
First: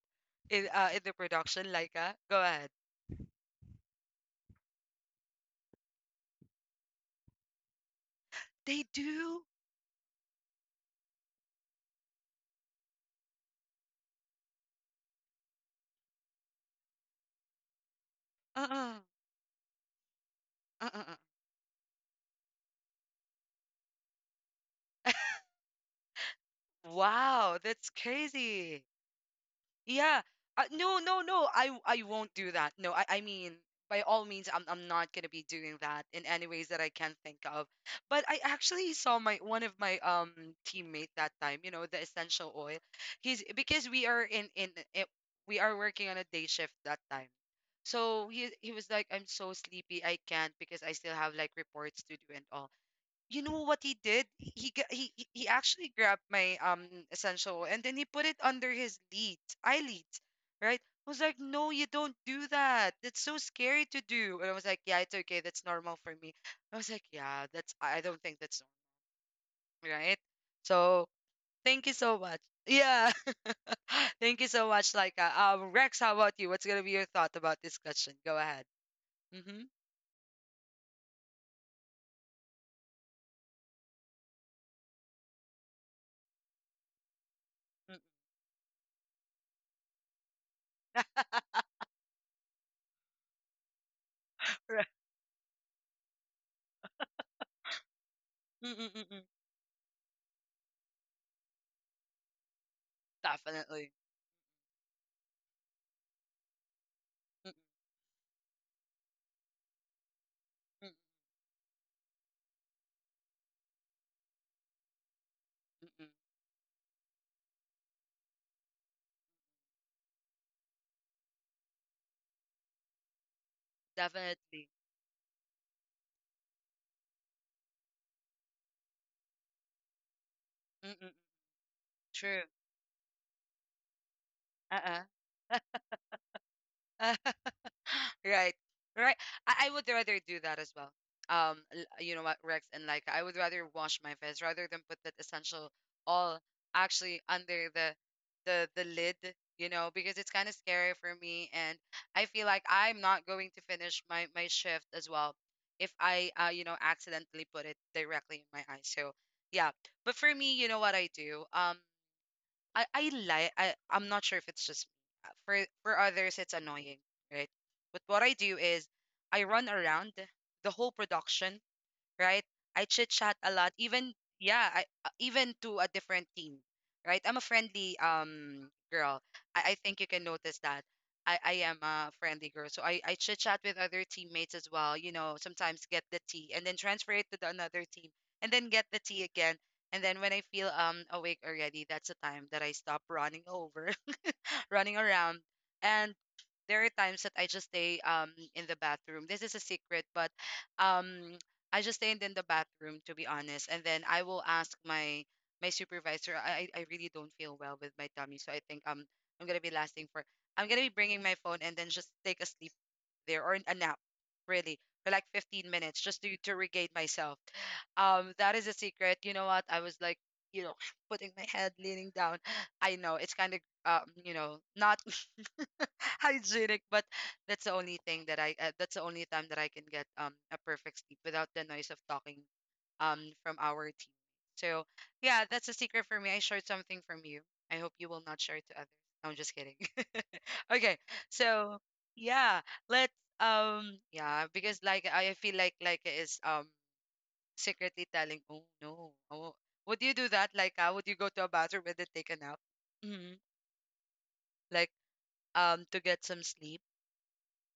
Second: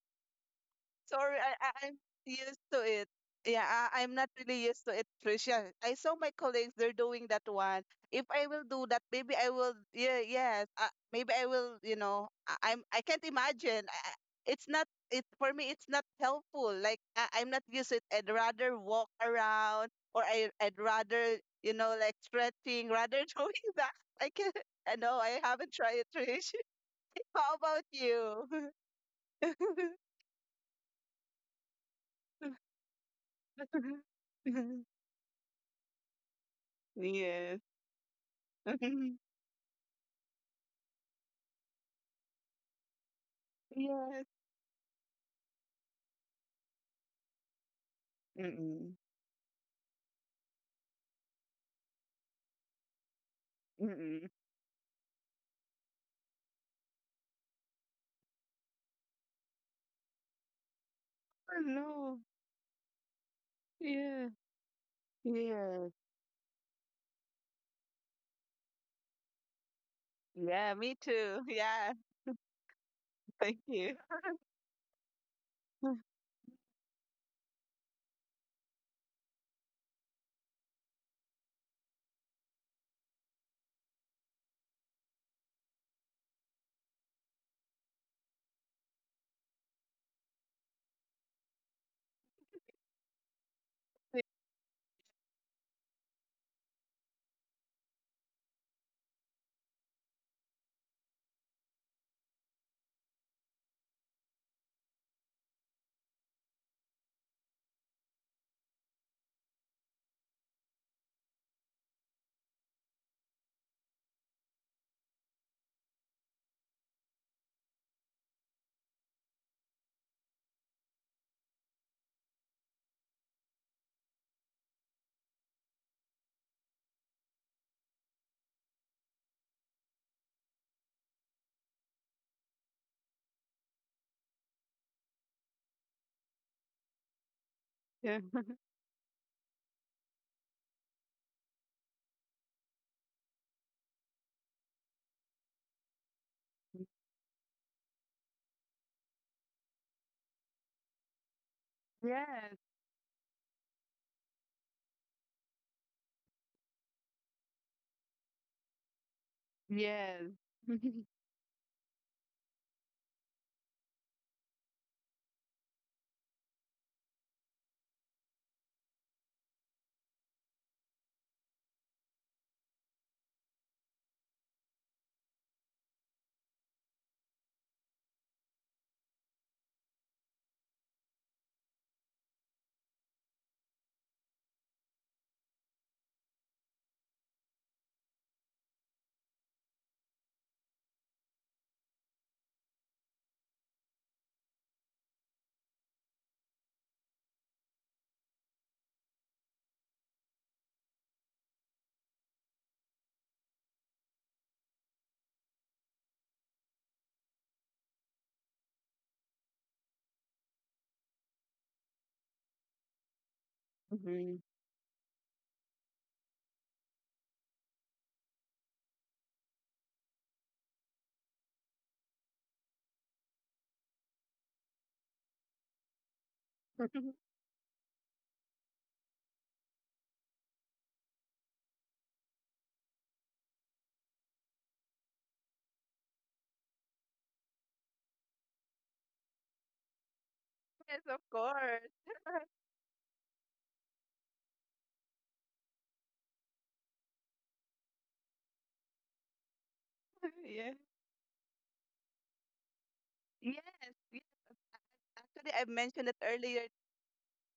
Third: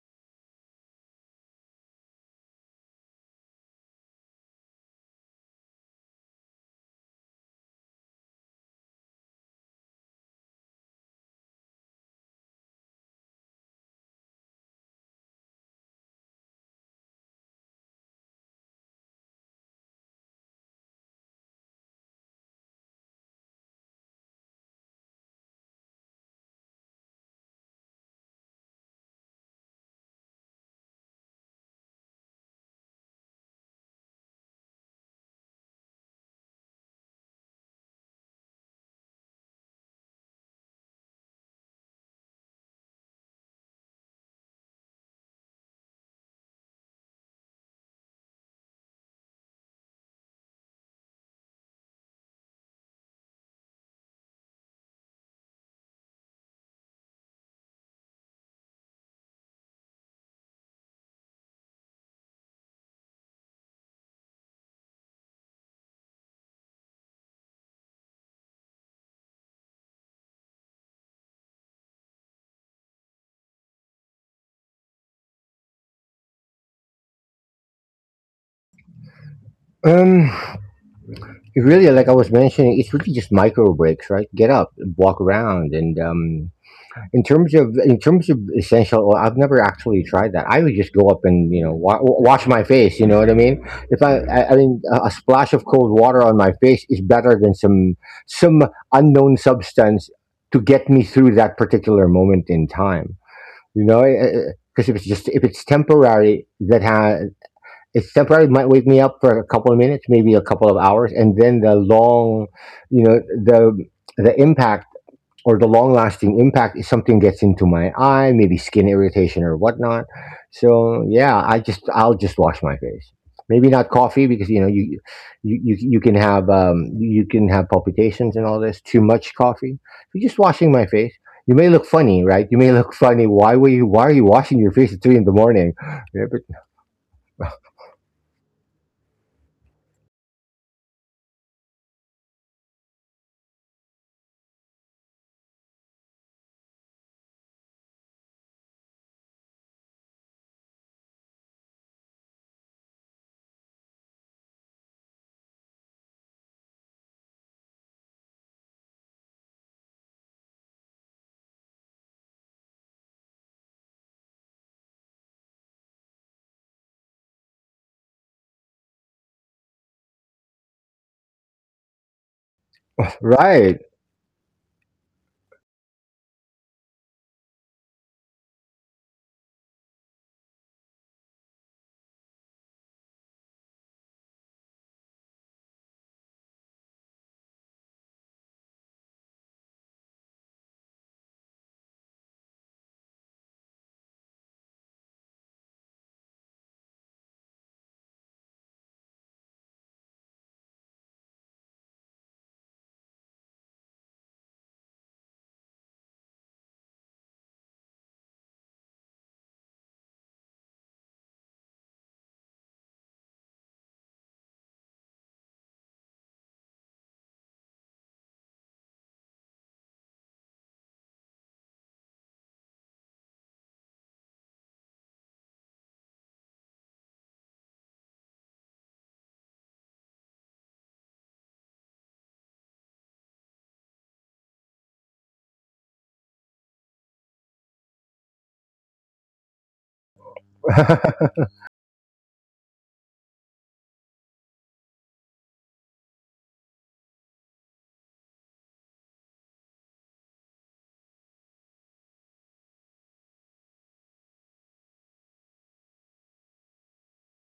in uh in the Sorry, I, production? I I'm Laika, go used ahead. to it. Yeah, I, I'm not really used to it, Tricia. I saw my colleagues; they're doing that one. If I will do They that, maybe do. I will. Yeah, yes. Uh, maybe I will. You know, I, I'm. I can't imagine. I, I- it's not. It for me, it's not helpful. Like I, I'm not used to it. I'd rather Uh walk around, or I, I'd uh-uh, uh. rather, you know, like stretching, rather <laughs> doing that. I can. I know I haven't tried it, Trish. <laughs> How Wow, about that's you? crazy. Yeah. Uh, no, no, no. I w- I won't do that. No, I I mean by all means I'm I'm <laughs> not going to be doing that in any ways that I can think Yes. of. But I actually saw my <laughs> one of my um teammate that time, you know, the essential oil. He's because we are Yes. in in it, we are working on a day shift that time. So he he was Mm-mm. like, I'm so sleepy. I can't because I still have like reports to do and all. You know what he did? Mm-mm. He g- he he he actually grabbed my um essential and then he put it under his lead, eyelids, right? I was like, Oh, no, you don't no. do that. That's so scary to Yeah. do. And I was like, yeah, it's okay. That's Yes. normal for me. I was like, yeah, that's, I I don't think that's normal, right? Yeah, me So too. Yeah. thank you so much. Yeah, <laughs> Thank you. <laughs> thank you so much, Laika. Um, Rex, <laughs> how about you? What's gonna be your thought about this question? Go ahead. Mm-hmm. Um, really, like I was mentioning, it's really just micro breaks, right? Get up, walk around, and um, in terms of, in terms of essential oil, I've never actually tried that. I would just go up and you <laughs> know wa- wash my face. You know what I mean? If I, I I mean, Right. a a splash of cold water on my face is better than some some Mm-mm-mm-mm. unknown substance to get me through that particular moment in time. You Definitely. know, because if it's just, if it's temporary, that ha- it's temporary, it might wake me up for a couple of minutes, maybe a couple of Mm-mm-mm-mm. hours, and then the long, you know, the the impact or the long lasting impact is something gets into my eye, maybe skin irritation or whatnot. So yeah, I just, I'll just wash my face. Maybe not coffee because you Definitely. know you you you, you can have um, you can have palpitations and all this. Too much coffee. So just washing my Mm-mm, face. You may look funny, true. right? You may look funny. Why were you? Why are you washing your face Uh-uh. at three in the morning? Yeah, but. <laughs> Yeah. Right. Right. I, I would rather do that as well. Um, l- you know what, Rex and like, I would rather wash my face rather than put that essential all actually under the the the lid, you know, because it's kind of scary for me and I feel like Yes. I'm not going to finish my my shift as well if I uh you know accidentally put it directly in my eye. So, yeah. But for Yes. me, you know <laughs> what I Mhm. do? Um, I I like, I I'm not sure if it's just me. Uh, for for others it's annoying, right? But what I do is I run around the whole production, right? I chit chat a lot, Right. even yeah, I uh, even to a different team, right? I'm a friendly um girl. I, I think you can notice that. I, I am a friendly girl. So I, I chit chat with other teammates as well, you know, sometimes get the tea and then transfer it to the another team and then get the tea again. And then when I feel um awake already, that's the time that I stop running over running around. And there are times that I just stay um in the bathroom. This is a secret, but um I just stayed in the bathroom to be honest, and then I will ask my my supervisor. I I I really don't feel well with my tummy, so I think um I'm gonna be lasting for. I'm gonna be bringing my phone and then just take a sleep there or a nap, really, for like fifteen minutes just to to regain myself. Um, that is a secret. You know what? I was like, you know, <sighs> putting my head leaning down. I know it's kind of um, you know, not <laughs> hygienic, but <laughs> that's the only thing that I uh, that's the only time that I can get um a perfect sleep without the noise of talking um from our team. So yeah, that's a secret for me. I shared something from you. I hope you will not share it to others. No, I'm just kidding. <laughs> Okay, Yes, of <laughs> so course. yeah, <laughs> let's um yeah because like I feel like like is um secretly telling oh no oh would you do that like uh, Yes. would you go to a bathroom and then take a nap hmm Yes. Yes. like Actually, I um to get mentioned it some sleep. earlier.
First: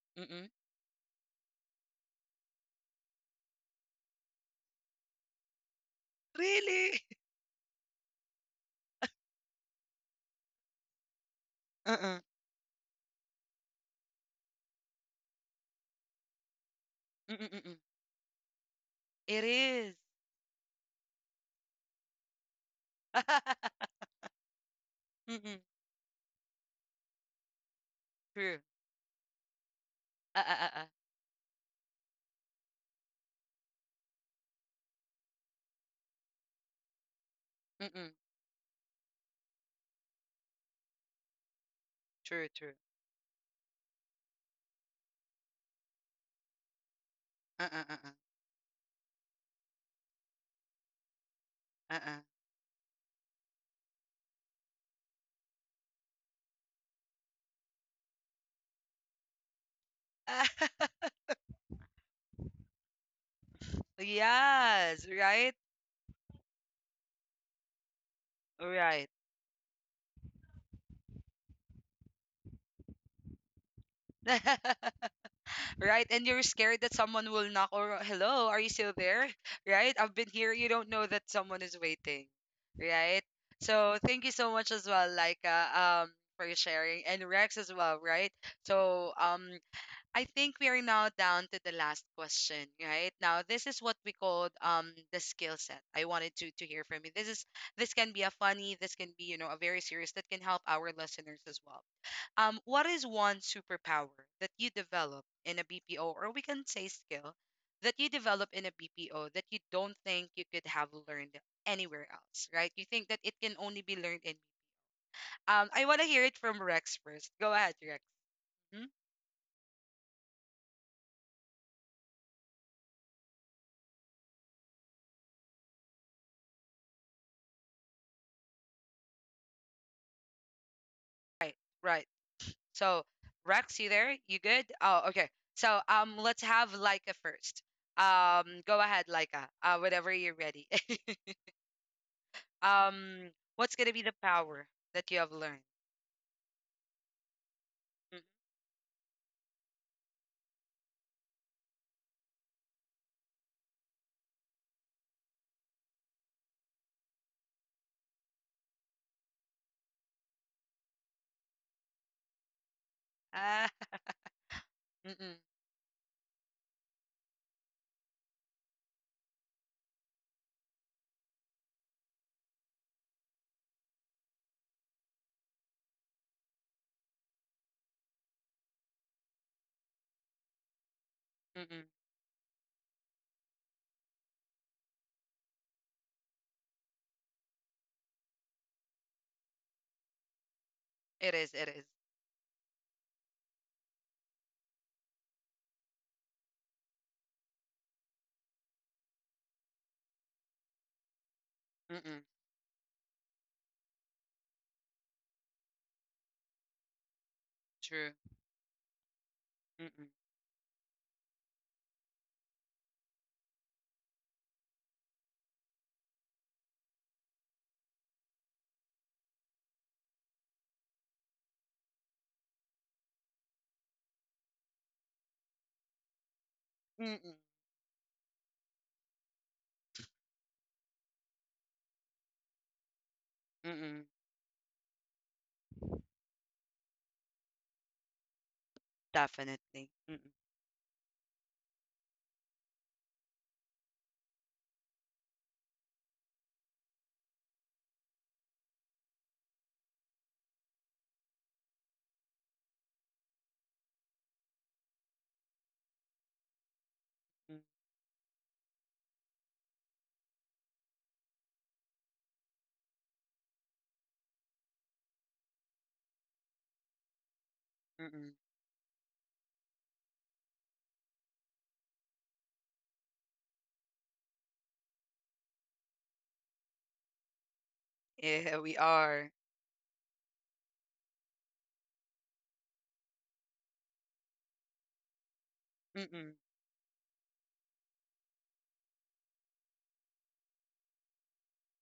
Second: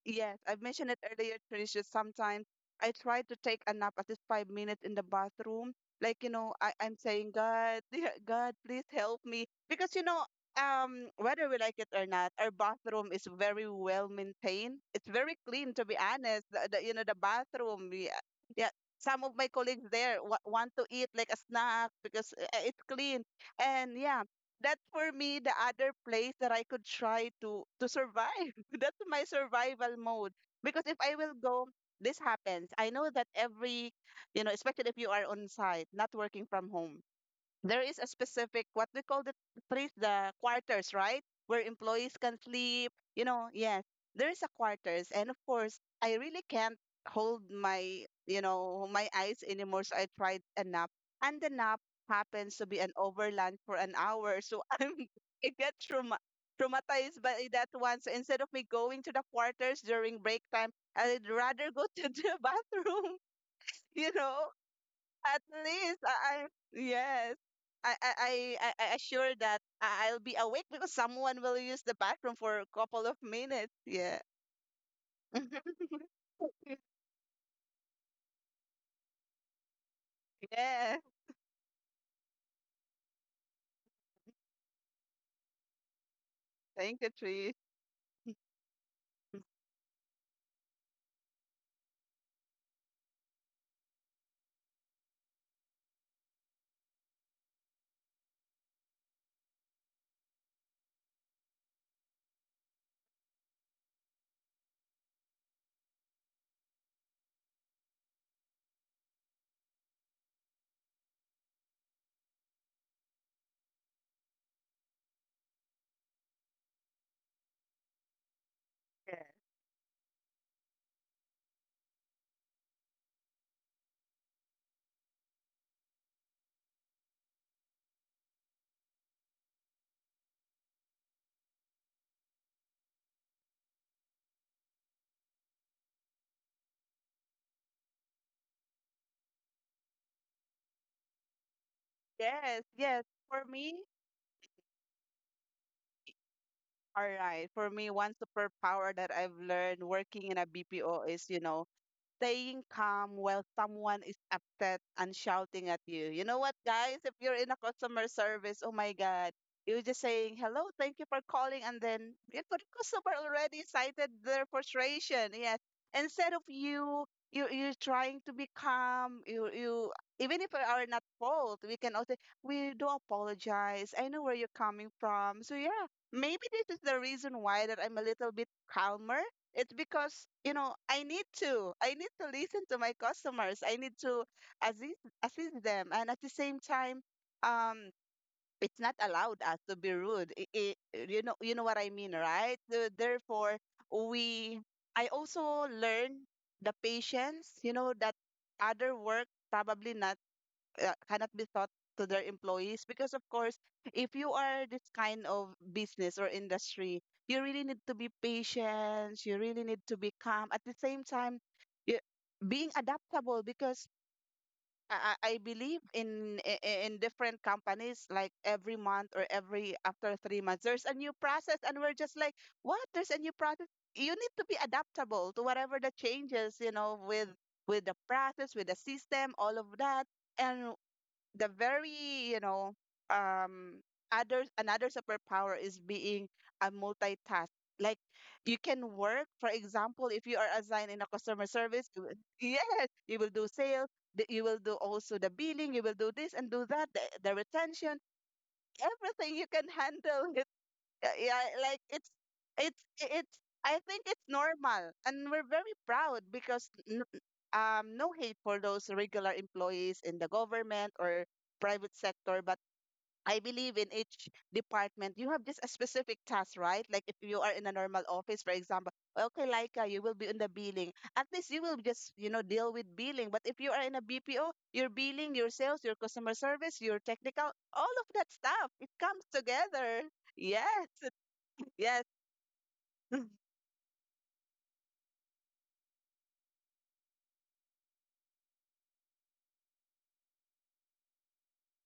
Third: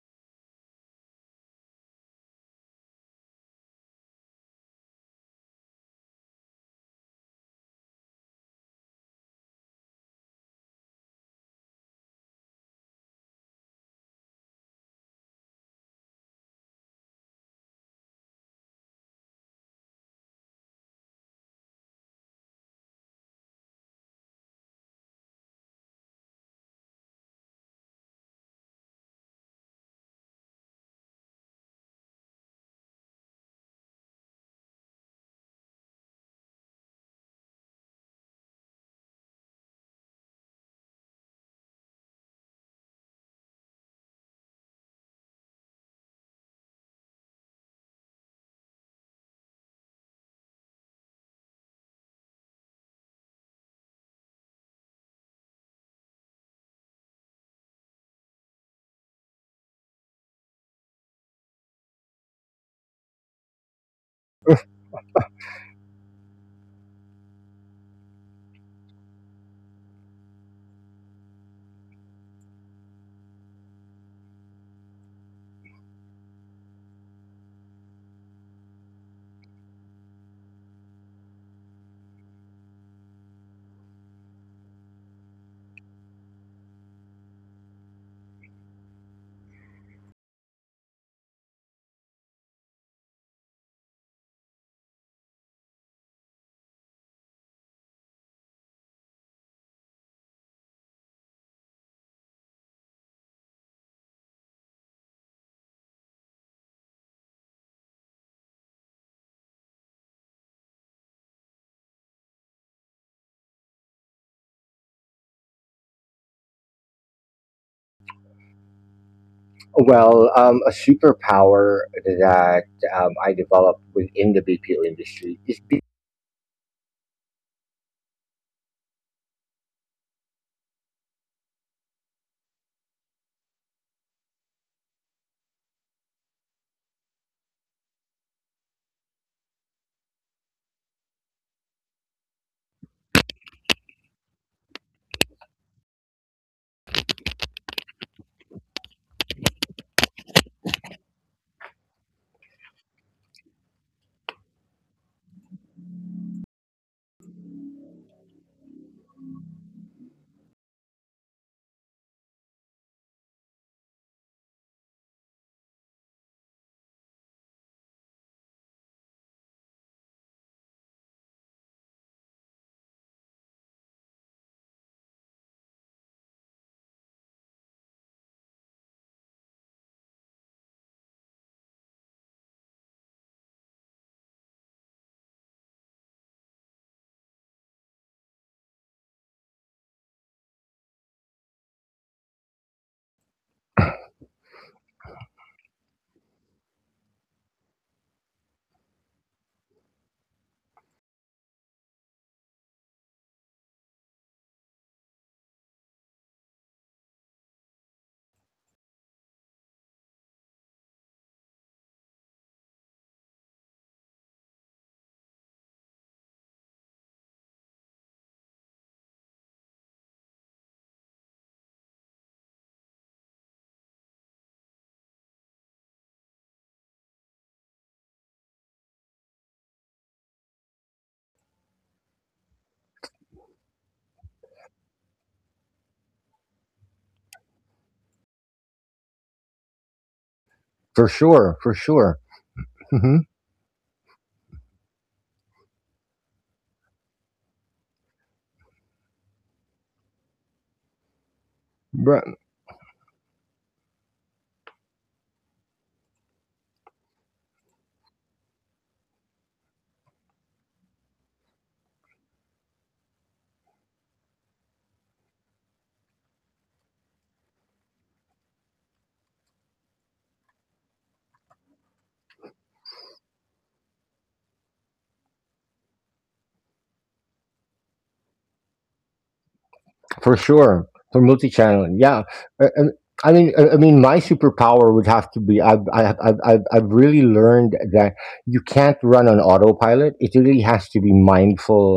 Yes, I mentioned it earlier, Tricia. Sometimes I try to take a nap at least five minutes in the bathroom. Like, you know, I, I'm Really? <laughs> saying, God, <laughs> God, please help me. Because, you know, um, whether we like it Uh or Oo. not, our bathroom is very well maintained. It's very clean, to be honest. The, the you know, the Mm, mm. bathroom. Yeah, yeah. Some of It my colleagues is. there wa- want to eat like a snack because uh, it's clean. <laughs> And yeah, that for me the Mm, other place that I could try to to survive. true. <laughs> That's my survival mode. Uh uh Because uh. if I will go, this happens. I know that every, you know, especially if you are on site, not working from home, there Uh is a Mm, specific what we call the place, the quarters, right, where employees can true, true. sleep, you know. Yes, there is a quarters, and of course I really can't hold Uh uh my uh. you know my eyes anymore, so I tried a nap, and the nap Uh uh. happens to be an overland for an hour, so <laughs> i'm I get trauma traumatized by that one. So instead of me going to the quarters during Oo. break time, <laughs> I'd rather go to the <laughs> bathroom, you know, Yes, at right? least I, I yes. I I I I I Right. assure that I- I'll be awake because someone will use the bathroom for a couple of minutes. Yeah. <laughs> <laughs> Right, and you're scared that someone will knock or, "Hello, are you still there?" <laughs> Right? "I've been here." You Yeah. don't know that someone is waiting, right? So thank you so much as well, Laika, um, for Thank sharing, you, and Trish. Rex as well, right? So um, I think we are now down to the last question, right? Now, this is what we called um the skill set. I wanted to to hear from you. This is, this can be a funny, this can be, you know, a very serious that can help our listeners as well. Um, what is one superpower that you develop in a B P O, or we can say skill that you develop in a B P O that you don't think you could have learned anywhere else, right? You think that it can only be learned in um I want to hear it from Rex first. Go ahead, Rex. Hmm? Yeah. Well, um, a superpower that um, I developed within the B P O industry is be- Right, right. So, Rex, you there? You good? Oh, okay. So, um, let's have Laika first. Um, go ahead, Laika. Uh, whenever you're ready. <laughs> Yes, yes. um, For me, what's gonna be the power that you have learned? all right. For me, one Mm, superpower that I've learned working in a B P O is, you know, staying calm while someone is upset and shouting at you. You know what, guys? If you're in a customer service, oh my God, you're just saying, hello, thank you for calling. And then yeah, but the customer already ah, cited their <laughs> frustration. mm-mm, Yes. Instead of you, you, you're trying to be calm. You, you, even if we are not fault, we can also, we do apologize. I know where you're coming from. So yeah, maybe this is the reason why that I'm a little bit calmer. It's because, you know, I need to. mm-mm. I need to listen to my customers. I need to assist assist them. And at the same time, um, it's not allowed us to be rude. I I you know, It you is. know It what I is. mean, right? So therefore, we I also learn the patience, you know, that other work probably not uh, cannot be taught to their Mm-mm. employees, because of course if you are this kind of business or industry, you really need to be True. patient, you really need to be Mm-mm. calm. At the same time, you, being adaptable, because I, I I believe in i- i- in different companies, like every month or every after three months there's a new process, and we're just like, what, there's a new process. You need to be adaptable to whatever the changes, you know, with Mm-mm. with the process, with the system, all of that. And the very, you know, um, Mm-mm. other, another superpower is being a multitask. Like, you can work, for Definitely. example, if Mm-mm. you are assigned in a for customer sure, for service, you sure. will- <laughs> yes, Hmm, you will do sales, th- you will do also the billing, you will do this and do that, the, the retention, everything you can <laughs> handle. Yeah, yeah, like it's it's it's I think it's normal, and we're very proud because n- Mm, um, no hate for those regular employees in the government or private sector, but I believe in each department you have just a specific task, right? Like if you are in a normal mm-mm. office, for example, "Well, okay, Laika, you will be in the billing, at least you will just, you know, deal with billing." But if you are in a B P O, your billing, your sales, your customer service, your technical, all of that Yeah, stuff, we it comes are. together. <laughs> for sure, Yes. for multi-channel, Yes. yeah. Uh, and I mean I I mean my superpower would have to be i've i've i've, Mm-mm. I've I've really learned that you can't run on autopilot. It really has to be mindful,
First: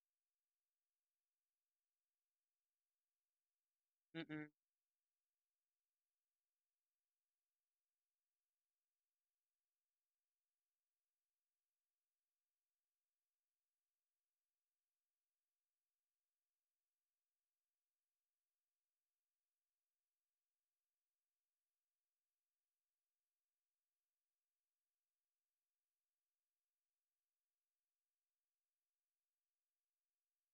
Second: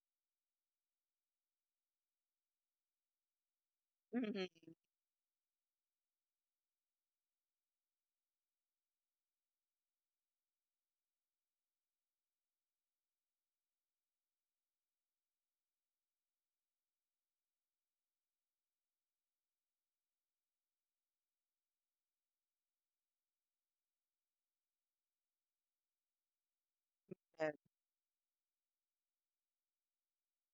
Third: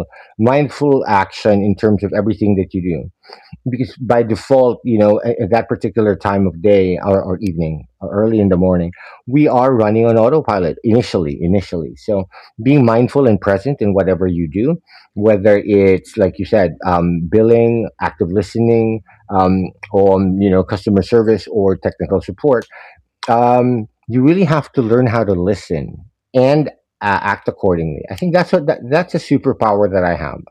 mindful action in terms of everything that you do, because by Hmm. Mm-mm. default, you know, at, at that particular time of day, or, or evening or early in the morning, we are running on autopilot initially, initially. So being mindful and present in whatever you do, whether it's like you said, um, billing, active listening, um, or um, you know, customer service or technical support, um, you really have to learn how to listen and uh, act Yes. accordingly. I think that's what that, that's a superpower that I have.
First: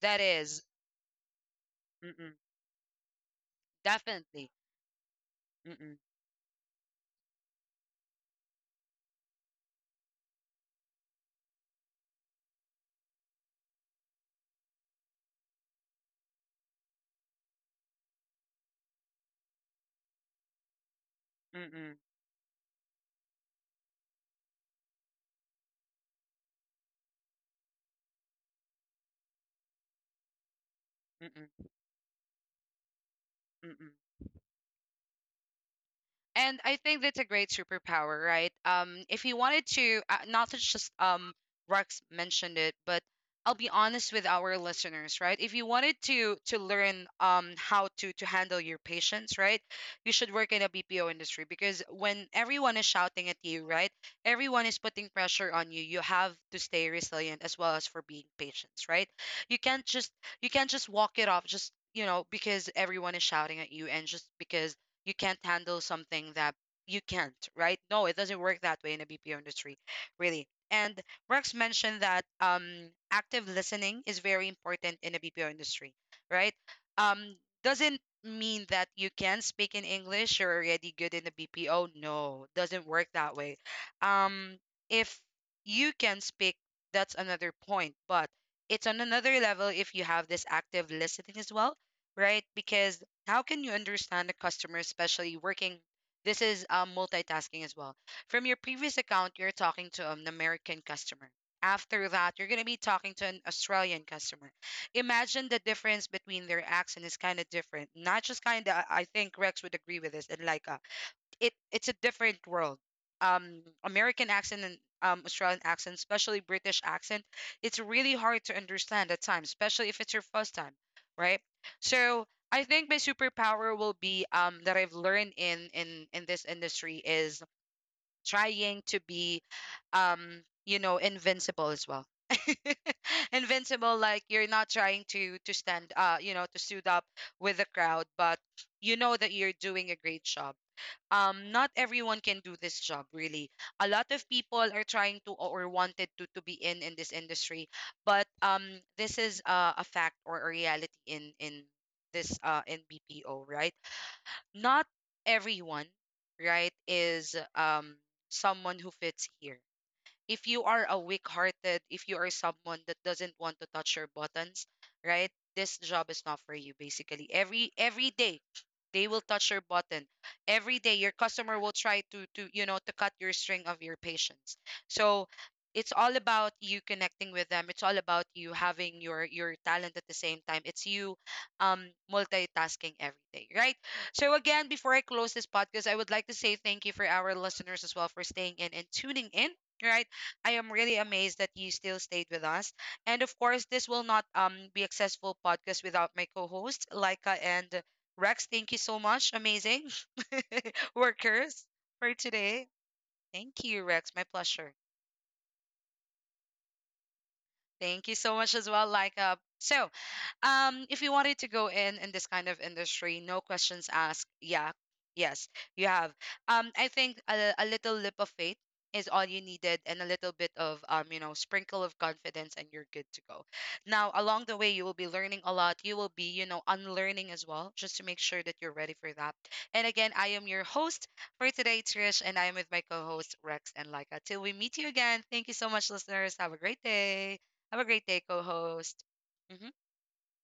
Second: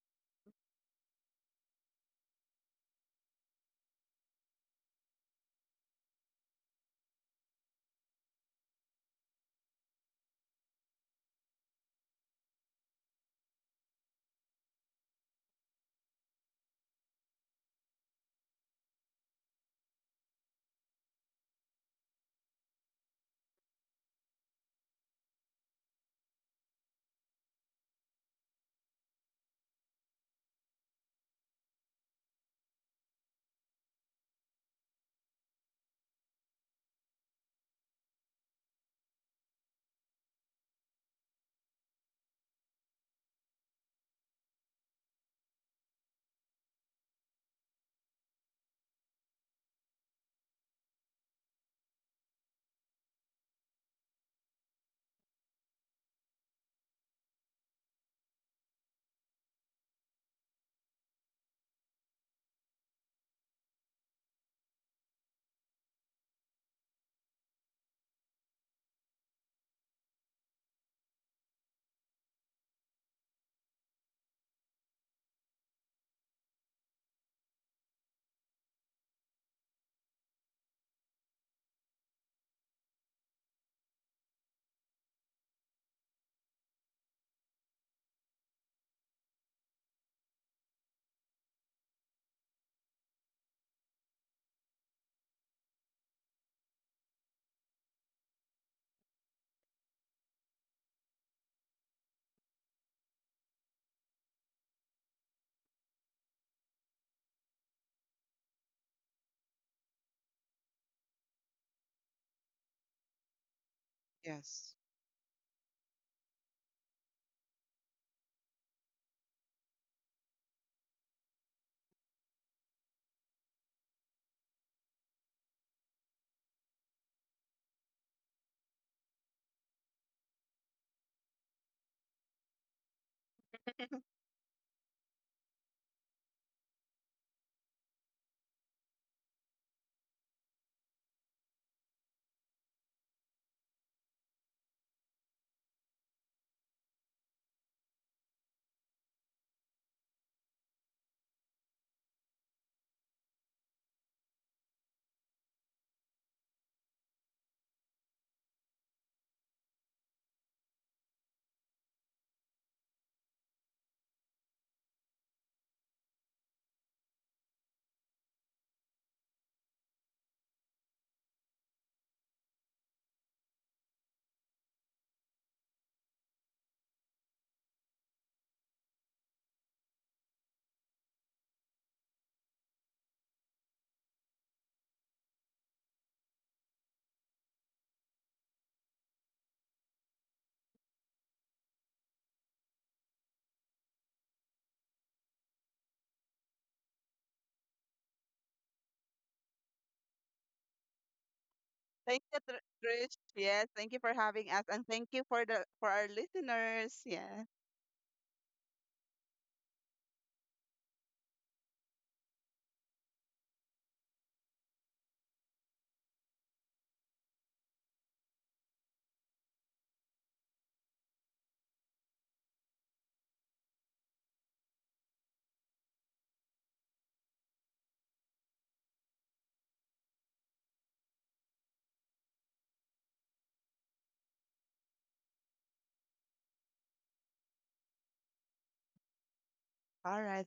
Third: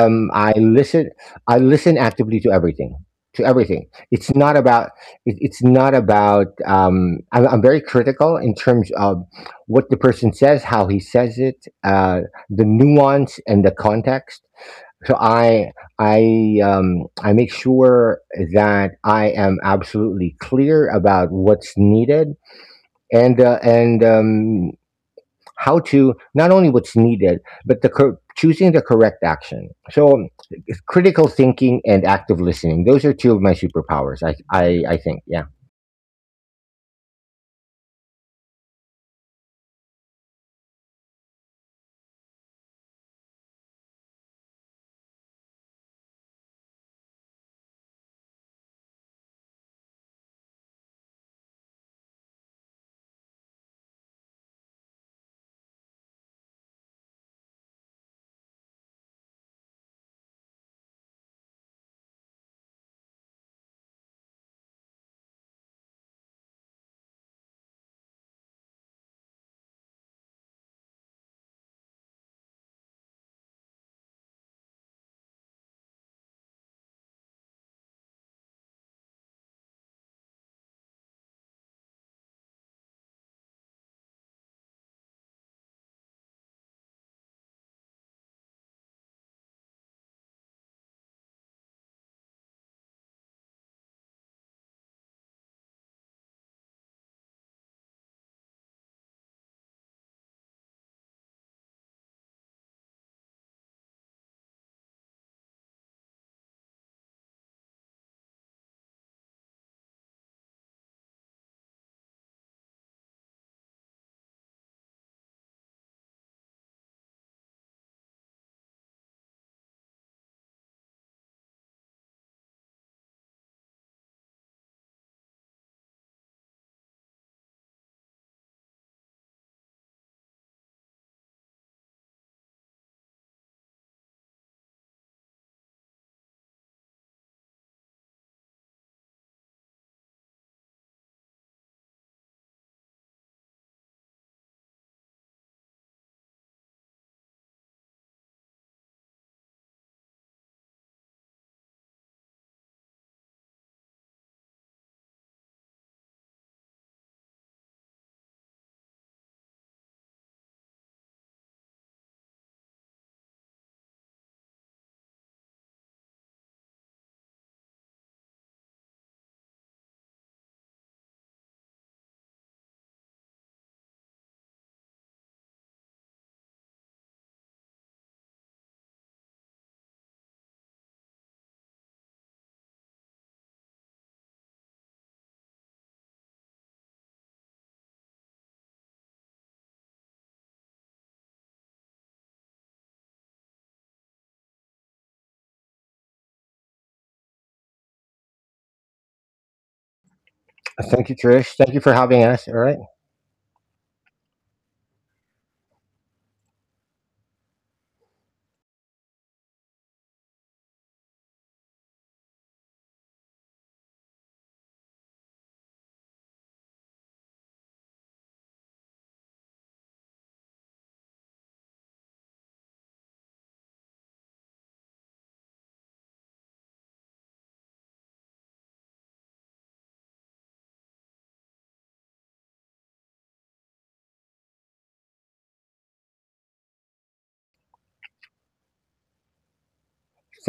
That I is. listen. I listen Mm-mm. actively to everything. To everything. It's Definitely. not about. It, it's not Mm-mm. about. Um, I'm, I'm very critical in terms of what the person says, how he says it, uh, the nuance and the context. So I I um, I make sure that I am absolutely clear about what's Mm-mm. needed and uh, and um, how to, not only what's needed but the cor- choosing the correct action. So um, it's critical Mm-mm. thinking and active listening. Those are two of my Mm-mm. superpowers, I, I i think. Yeah, And I think that's a great superpower, right? Um, if you wanted to, uh, not to just um, Rex mentioned it, but I'll be honest with our listeners, right? If you wanted to to learn um how to to handle your patients, right, you should work in a B P O industry because when everyone is shouting at you, right, everyone is putting pressure on you. You have to stay resilient as well as for being patient, right? You can't just you can't just walk it off, just you know because everyone is shouting at you and just because you can't handle something that you can't, right? No, it doesn't work that way in the B P O industry, really. And Rex mentioned that um, active listening is very important in the B P O industry, right? Um, doesn't mean that you can speak in English, you're already good in the B P O. No, doesn't work that way. Um, if you can speak, that's another point, but it's on another level if you have this active listening as well, right? Because how can you understand a customer, especially working? This is um, multitasking as well. From your previous account, you're talking to an American customer. After that, you're going to be talking to an Australian customer. Imagine the difference between their accent is kind of different. Not just kind of. I think Rex would agree with this, and Laika, it it's a different world. Um, American accent Yes. and um, Australian accent, especially British accent, it's really hard to understand at times, especially if it's your first time, right? So I think my superpower will be, um, that I've learned in in in this industry, is trying to be, um you know invincible as well. <laughs> Invincible, like you're not trying to to stand, uh you know to suit up with the crowd, but you know that you're doing a great job. Um not everyone can do this job, really. A lot of people are trying to or wanted to to be in in this industry, but um this is, uh, a fact or a reality in in this, uh in B P O, right? Not everyone, right, is um someone who fits here. If you are a weak hearted, if you are someone that doesn't want to touch your buttons, right? This job is not for you, basically. Every every day they will touch your button. Every day your customer will try to to you know to cut your string of your patience. So it's all about you connecting with them. It's all about you having your your talent. At the same time, it's you um multitasking every day, right? So again, before I close this podcast, I would like to say thank you for our listeners as well for staying in and tuning in. Right. I am really amazed that you still stayed with us. And of course, this will not um be a successful podcast without my co-hosts, Laika and Rex. Thank you so much, amazing <laughs> thank you, Trish, workers, thank you for for Thank having you, us. All Tr- today. right, Trish. Yes. Thank you, Thank you for Rex. My having us, pleasure. and thank you for the for our listeners. Yeah. Thank you so much as well, Laika. So, um if you wanted to go in in this kind of industry, no questions asked. Yeah, yes, you have, um I think, a, a little lip of faith is all you needed, and a little bit of, um you know sprinkle of confidence, and you're good to go. Now, along the way, you will be learning a lot. You will be, you know, unlearning as well, just to make sure that you're ready for that. And again, I am your host for today, Trish, and I am with my co-host Rex and Laika. Till we meet you again, thank you so much, listeners. Have a great day. Have a great day, co-host. Mhm. All right.